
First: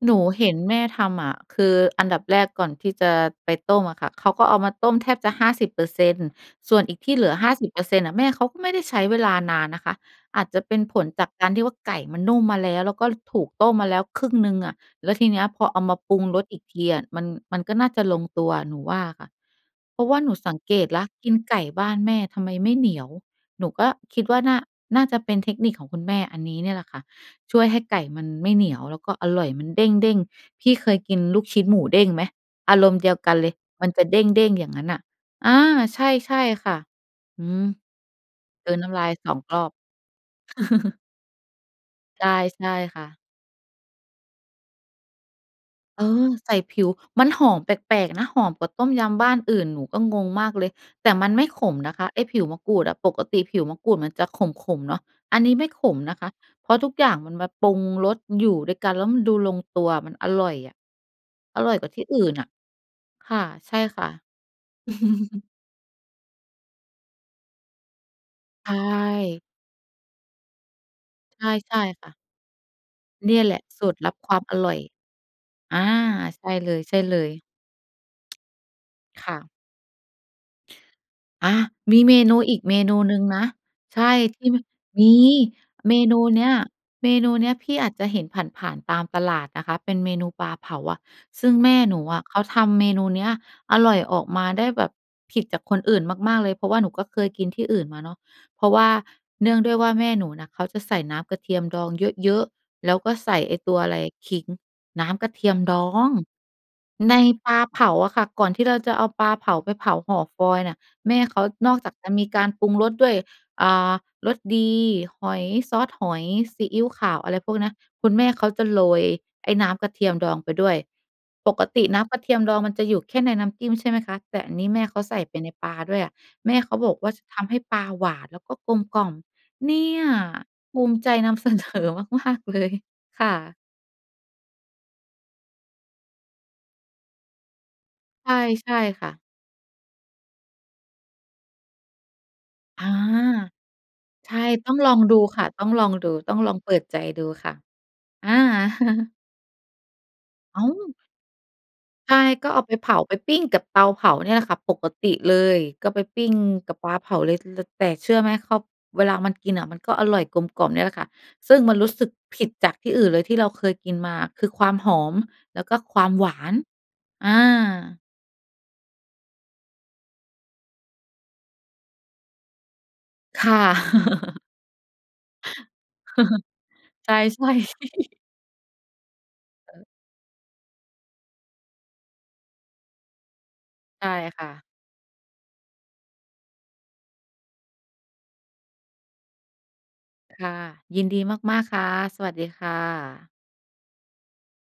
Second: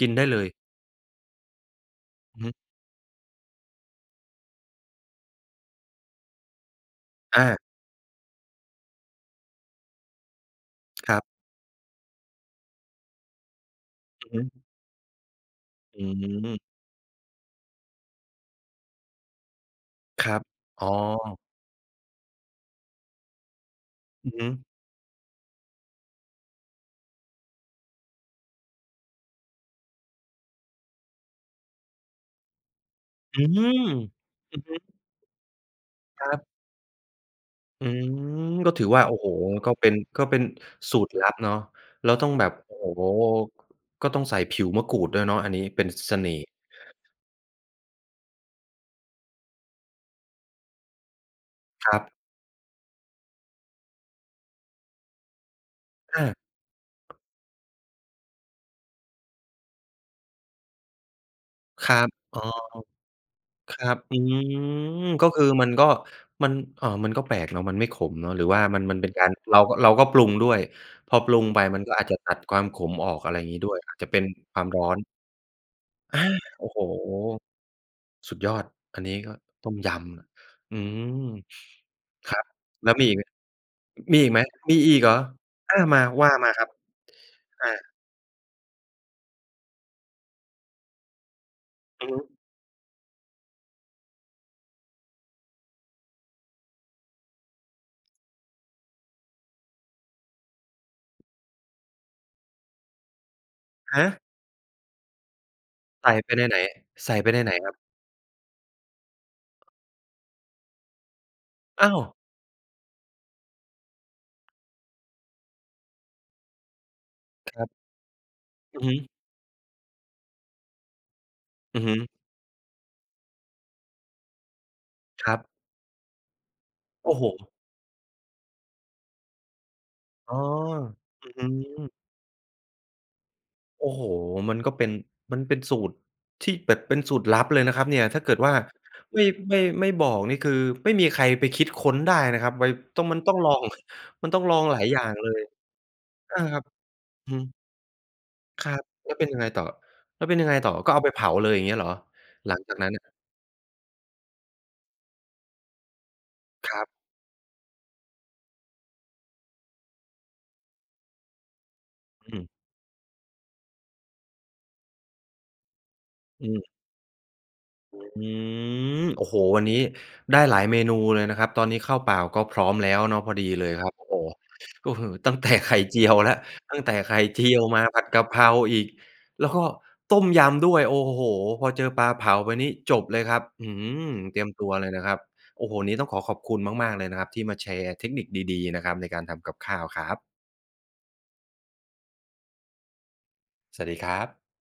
Speaker 1: กิ
Speaker 2: หน
Speaker 1: น
Speaker 2: ู
Speaker 1: ได้เล
Speaker 2: เห
Speaker 1: ย?
Speaker 2: ็นแม่ทำอะ คืออันดับแร
Speaker 1: อือ
Speaker 2: ก
Speaker 1: ฮึ
Speaker 2: ก่อนที่จะไปต้มอะค่ะ เขาก็เอามาต้มแทบจะ 50% ส่วนอีกที่เหลือ
Speaker 1: อ
Speaker 2: ห้า
Speaker 1: า
Speaker 2: สิบเปอร์เซ็นต์ น่ะแม่เขาก็ไม่ได้ใช้เวลานานนะคะ อาจจะเป็นผล
Speaker 1: ครั
Speaker 2: จ
Speaker 1: บ
Speaker 2: ากการที่ว่าไก่มันนุ่มมาแล้ว แล้วก็ ล ถูกต้มมาแล้วคร
Speaker 1: อ
Speaker 2: ึ
Speaker 1: ือ
Speaker 2: ่ง
Speaker 1: ฮ
Speaker 2: หนึ่
Speaker 1: ึ
Speaker 2: งอะ แล้วทีเนี้ยพอเอาม
Speaker 1: อ
Speaker 2: า
Speaker 1: ื
Speaker 2: ปรุงรสอ
Speaker 1: ม
Speaker 2: ีกทีอะ มัน มันก็น่าจะลงตัวหนูว่าอะค่ะ เพราะว่า
Speaker 1: ค
Speaker 2: หน
Speaker 1: ร
Speaker 2: ู
Speaker 1: ับ
Speaker 2: สังเก
Speaker 1: อ๋
Speaker 2: ตแล้วกิน
Speaker 1: อ
Speaker 2: ไก่บ้านแม่ทำไมไม่เหนียว หนูก็คิด
Speaker 1: อื
Speaker 2: ว
Speaker 1: อ
Speaker 2: ่
Speaker 1: ฮ
Speaker 2: า
Speaker 1: ึ
Speaker 2: น่า น่าจะเป็นเทคนิคของคุณแม่อันนี้เนี่ยแหละค่ะช่วยให้ไก่มันไม่เหนียว แล้วก็อร่อย มันเด้ง ๆ พี่เคยกินลูกชิ้นหมูเด้งไหม อารมณ์เดียวกัน
Speaker 1: อื
Speaker 2: เลย
Speaker 1: ม
Speaker 2: มันจะเด้
Speaker 1: อ
Speaker 2: ง
Speaker 1: ื
Speaker 2: ๆ
Speaker 1: อ
Speaker 2: อย่
Speaker 1: ฮ
Speaker 2: าง
Speaker 1: ึ
Speaker 2: นั้นน่ะ อา ใช
Speaker 1: คร
Speaker 2: ่
Speaker 1: ับ
Speaker 2: ๆ ค่ะ อือ
Speaker 1: อืม
Speaker 2: ก
Speaker 1: ก
Speaker 2: ล
Speaker 1: ็
Speaker 2: ืน
Speaker 1: ถื
Speaker 2: น
Speaker 1: อ
Speaker 2: ้
Speaker 1: ว
Speaker 2: ำ
Speaker 1: ่
Speaker 2: ล
Speaker 1: า
Speaker 2: าย
Speaker 1: โอ้โฮ
Speaker 2: 2 รอ
Speaker 1: ก
Speaker 2: บ
Speaker 1: ็เป็น ก็เป็นสูตรลับเนาะ แล้ว
Speaker 2: ใช
Speaker 1: ต้
Speaker 2: ่
Speaker 1: องแบบ
Speaker 2: ใช่
Speaker 1: โอ้
Speaker 2: ค
Speaker 1: โฮ
Speaker 2: ่ะ
Speaker 1: ก็ต้องใส่ผิวมะกรูดด้วยเนาะอันนี้ เป็น
Speaker 2: เออ
Speaker 1: เสน่ห์
Speaker 2: ใส่ผิว มันหอมแปลก ๆ นะ หอมกว่าต้มยำบ้านอื่น หนูก็งงมากเลย แต่มันไม่ขมน
Speaker 1: ค
Speaker 2: ะ
Speaker 1: รั
Speaker 2: ค
Speaker 1: บ
Speaker 2: ะไอ้ผิวมะกรูดอะ ปกติผิวมะกรูดมันจะขม ๆ เนาะ อันนี้ไม่ขมนะ
Speaker 1: อ
Speaker 2: คะ
Speaker 1: า
Speaker 2: เพราะทุกอย่างมันแบบปรุงรสอยู่ด้วยกันแล้วมันดูลงตัว มันอร่อยอะ อร่อยก
Speaker 1: ค
Speaker 2: ว่า
Speaker 1: รั
Speaker 2: ที่
Speaker 1: บ
Speaker 2: อื่น
Speaker 1: อ๋อ
Speaker 2: น่ะ ค่ะ ใช
Speaker 1: ค
Speaker 2: ่
Speaker 1: รับ
Speaker 2: ค่ะ
Speaker 1: อืม ก็คือมันก็ มัน เอ่อ มันก็แปลกเนาะมันไม่ขมเนาะ หรือว่า
Speaker 2: ใช
Speaker 1: มัน มันเป็นการ
Speaker 2: ่
Speaker 1: เราก็ เราก็ปรุงด้วย พอปรุ
Speaker 2: ใช
Speaker 1: ง
Speaker 2: ่
Speaker 1: ไป
Speaker 2: ใช
Speaker 1: ม
Speaker 2: ่
Speaker 1: ันก็อ
Speaker 2: ค
Speaker 1: า
Speaker 2: ่
Speaker 1: จ
Speaker 2: ะ
Speaker 1: จะตัดความขมออก อ
Speaker 2: เ
Speaker 1: ะ
Speaker 2: น
Speaker 1: ไร
Speaker 2: ี่
Speaker 1: อย
Speaker 2: ย
Speaker 1: ่าง
Speaker 2: แห
Speaker 1: ง
Speaker 2: ล
Speaker 1: ี้
Speaker 2: ะ
Speaker 1: ด้วย
Speaker 2: สู
Speaker 1: อ
Speaker 2: ต
Speaker 1: าจ
Speaker 2: ร
Speaker 1: จะ
Speaker 2: ลั
Speaker 1: เ
Speaker 2: บ
Speaker 1: ป็น
Speaker 2: ความอ
Speaker 1: ความ
Speaker 2: ร่อย
Speaker 1: ร้อน
Speaker 2: อา
Speaker 1: อา
Speaker 2: ใช่
Speaker 1: โอ้โฮ
Speaker 2: เลย
Speaker 1: สุดยอด อันนี้
Speaker 2: ๆ ค
Speaker 1: ก็
Speaker 2: ่ะ
Speaker 1: ต้มยำ อืม
Speaker 2: อา มีเม
Speaker 1: ค
Speaker 2: น
Speaker 1: ร
Speaker 2: ู
Speaker 1: ับ
Speaker 2: อีกเม
Speaker 1: แล้
Speaker 2: น
Speaker 1: ว
Speaker 2: ู
Speaker 1: มีอ
Speaker 2: ห
Speaker 1: ี
Speaker 2: นึ
Speaker 1: กไ
Speaker 2: ่
Speaker 1: ห
Speaker 2: ง
Speaker 1: ม
Speaker 2: นะ ใ
Speaker 1: อ
Speaker 2: ช่
Speaker 1: มีอีกไ
Speaker 2: ท
Speaker 1: หม
Speaker 2: ี่ ม
Speaker 1: มีอีก
Speaker 2: ม
Speaker 1: เหร
Speaker 2: ี
Speaker 1: อ? อา
Speaker 2: เม
Speaker 1: มา
Speaker 2: นู
Speaker 1: ว่า
Speaker 2: เน
Speaker 1: ม
Speaker 2: ี้
Speaker 1: า
Speaker 2: ย
Speaker 1: ครับ
Speaker 2: เมนูเนี้ย
Speaker 1: อ
Speaker 2: พี่อ
Speaker 1: า
Speaker 2: าจจะเห็นผ่าน ๆ ตามตลาดนะคะ เป็นเมนูปลาเผาอะ ซึ่งแม่หนู
Speaker 1: อือ
Speaker 2: อ
Speaker 1: ฮ
Speaker 2: ะเข
Speaker 1: ึ
Speaker 2: าทำเมนูนี้อร่อย ออกมาได้แบบผิดจากคนอื่นมาก ๆ เลย เพราะว่าหนูก็เคยกินที่อื่นมาเนาะ เพราะว่าเนื่องด้วยว่าแม่หนูนะเขาจะใส่น้ำกระเทียมดองเยอะ ๆ แล้วก็ใส่ไอ้ตัวอะไร
Speaker 1: ฮ
Speaker 2: อะ
Speaker 1: ะ?
Speaker 2: ขิง น้ำกระเทียมดอ
Speaker 1: ใส
Speaker 2: ง
Speaker 1: ่ไปในไหน ใส
Speaker 2: ใน
Speaker 1: ่ไปใน
Speaker 2: ป
Speaker 1: ไหน
Speaker 2: ลา
Speaker 1: ครั
Speaker 2: เ
Speaker 1: บ?
Speaker 2: ผาอะค่ะ ก่อนที่เราจะเอาปลาเผาไปเผาห่อฟอยล์เนี่ย แม่เขานอก
Speaker 1: อ
Speaker 2: จ
Speaker 1: ้
Speaker 2: า
Speaker 1: า
Speaker 2: ก
Speaker 1: ว
Speaker 2: จะมีการปรุงรสด้วย อ่า รสดี หอย ซอสหอย ซีอิ๊วขาว อะไรพวก
Speaker 1: ค
Speaker 2: เ
Speaker 1: ร
Speaker 2: น
Speaker 1: ั
Speaker 2: ี้
Speaker 1: บ
Speaker 2: ย คุณแม่เขาจะโ
Speaker 1: อื
Speaker 2: ร
Speaker 1: อฮ
Speaker 2: ย
Speaker 1: ึ
Speaker 2: ไอ้น้ำกระเทียมดองไปด้วย ปก
Speaker 1: อ
Speaker 2: ต
Speaker 1: ือ
Speaker 2: ิ
Speaker 1: ฮึ
Speaker 2: น้ำกระเทียมดองมันจะอยู่แค่ในน้ำจิ้มใช่ไหมคะ แต่อันนี้แม่เขาใส่
Speaker 1: คร
Speaker 2: ไป
Speaker 1: ับ
Speaker 2: ในปลาด้วยอะ แม่เขาบอกว
Speaker 1: โ
Speaker 2: ่
Speaker 1: อ
Speaker 2: า
Speaker 1: ้
Speaker 2: จ
Speaker 1: โ
Speaker 2: ะ
Speaker 1: ฮ
Speaker 2: ทำให้ปลาหวาน แล้วก็กลมกล่อม เนี่ย
Speaker 1: อ๋อ
Speaker 2: ภูมิใจ
Speaker 1: อ
Speaker 2: น
Speaker 1: ื้อฮ
Speaker 2: ำ เ
Speaker 1: ื
Speaker 2: สนอ
Speaker 1: อ
Speaker 2: มาก ๆ เลย ค่ะ
Speaker 1: โอ้โฮ มันก็เป็น มันเป็นสูตรที่แบบเป็นสูตรลับเลยนะครับเนี่ย ถ้า
Speaker 2: ใช
Speaker 1: เกิ
Speaker 2: ่
Speaker 1: ดว่า
Speaker 2: ใช่ค่
Speaker 1: ไ
Speaker 2: ะ
Speaker 1: ม่ ไม่ ไม่บอกนี่คือไม่มีใครไปคิดค้นได้นะครับ ไว
Speaker 2: อา
Speaker 1: ต้อง มันต้องลอง ม
Speaker 2: ใ
Speaker 1: ั
Speaker 2: ช
Speaker 1: น
Speaker 2: ่
Speaker 1: ต้องลอง
Speaker 2: ต้อ
Speaker 1: ห
Speaker 2: ง
Speaker 1: ลาย
Speaker 2: ลอ
Speaker 1: อย
Speaker 2: ง
Speaker 1: ่า
Speaker 2: ด
Speaker 1: ง
Speaker 2: ู
Speaker 1: เล
Speaker 2: ค
Speaker 1: ย
Speaker 2: ่ะ ต้องลองดู ต้
Speaker 1: อ
Speaker 2: อ
Speaker 1: ่า
Speaker 2: งลอ
Speaker 1: ค
Speaker 2: ง
Speaker 1: รับ
Speaker 2: เปิดใจดู
Speaker 1: อื
Speaker 2: ค่ะ
Speaker 1: ม
Speaker 2: อา
Speaker 1: ครับ แล้วเป็นยังไงต่อ แล้วเป็นยังไง
Speaker 2: อ้า
Speaker 1: ต่อ
Speaker 2: ว
Speaker 1: ก็เอาไปเผาเลย อย่างเงี้ยเหรอ
Speaker 2: ใช่ ก็
Speaker 1: หลั
Speaker 2: เอ
Speaker 1: ง
Speaker 2: าไ
Speaker 1: จ
Speaker 2: ป
Speaker 1: าก
Speaker 2: เผ
Speaker 1: นั้น
Speaker 2: า
Speaker 1: น่ะ?
Speaker 2: ไปปิ้งกับเตาเผาเนี่ยแหละค่ะปกติเลย ก็ไปปิ้งก
Speaker 1: ค
Speaker 2: ับ
Speaker 1: รั
Speaker 2: ป
Speaker 1: บ
Speaker 2: ลาเผาเลย ล แต่เชื่อไหม เขา เวลามันกินน่ะมันก็อร่อยกลมกล่อมเนี่ยแหละค่ะ ซึ่งมันรู้สึก
Speaker 1: อ
Speaker 2: ผ
Speaker 1: ื
Speaker 2: ิ
Speaker 1: ม
Speaker 2: ดจากที่อื่นเลยที่เราเคยกินมา คือความหอม แล้วก็ความหวา
Speaker 1: อื
Speaker 2: น
Speaker 1: ม
Speaker 2: อา
Speaker 1: อืม โอ้โฮ วันนี้ได้หลายเมนูเลยนะครับ ตอนนี้ข้าวเปล่าก็พร้อมแล้วเนาะ พอ
Speaker 2: ค
Speaker 1: ดี
Speaker 2: ่ะ
Speaker 1: เลยครับ โอ้โฮ อื้อฮือ ตั้ง แต่ ไข่เจียวแล้ว ตั้งแต่
Speaker 2: ใช
Speaker 1: ไข่เจ
Speaker 2: ่
Speaker 1: ียว มาผัด
Speaker 2: ๆ ๆ
Speaker 1: กะเพราอีก แล้วก็
Speaker 2: เออ
Speaker 1: ต้มยำด้วย โอ้โฮ พอเจอปลาเผาไปนี้จบเลยครับ อื้อฮื
Speaker 2: ใช่
Speaker 1: อ เต
Speaker 2: ค
Speaker 1: รี
Speaker 2: ่
Speaker 1: ยม
Speaker 2: ะ
Speaker 1: ตัวเลยนะครับ โอ้โฮ วันนี้ต้องขอขอบคุณมาก ๆ เลยนะครับที่มาแชร์เทคนิคดี ๆ นะครับ ในการทำกับข้าวครับ
Speaker 2: ค่ะ ยินดีมาก ๆ ค่ะ สวัสดีค่ะ
Speaker 1: สวัสดีครับ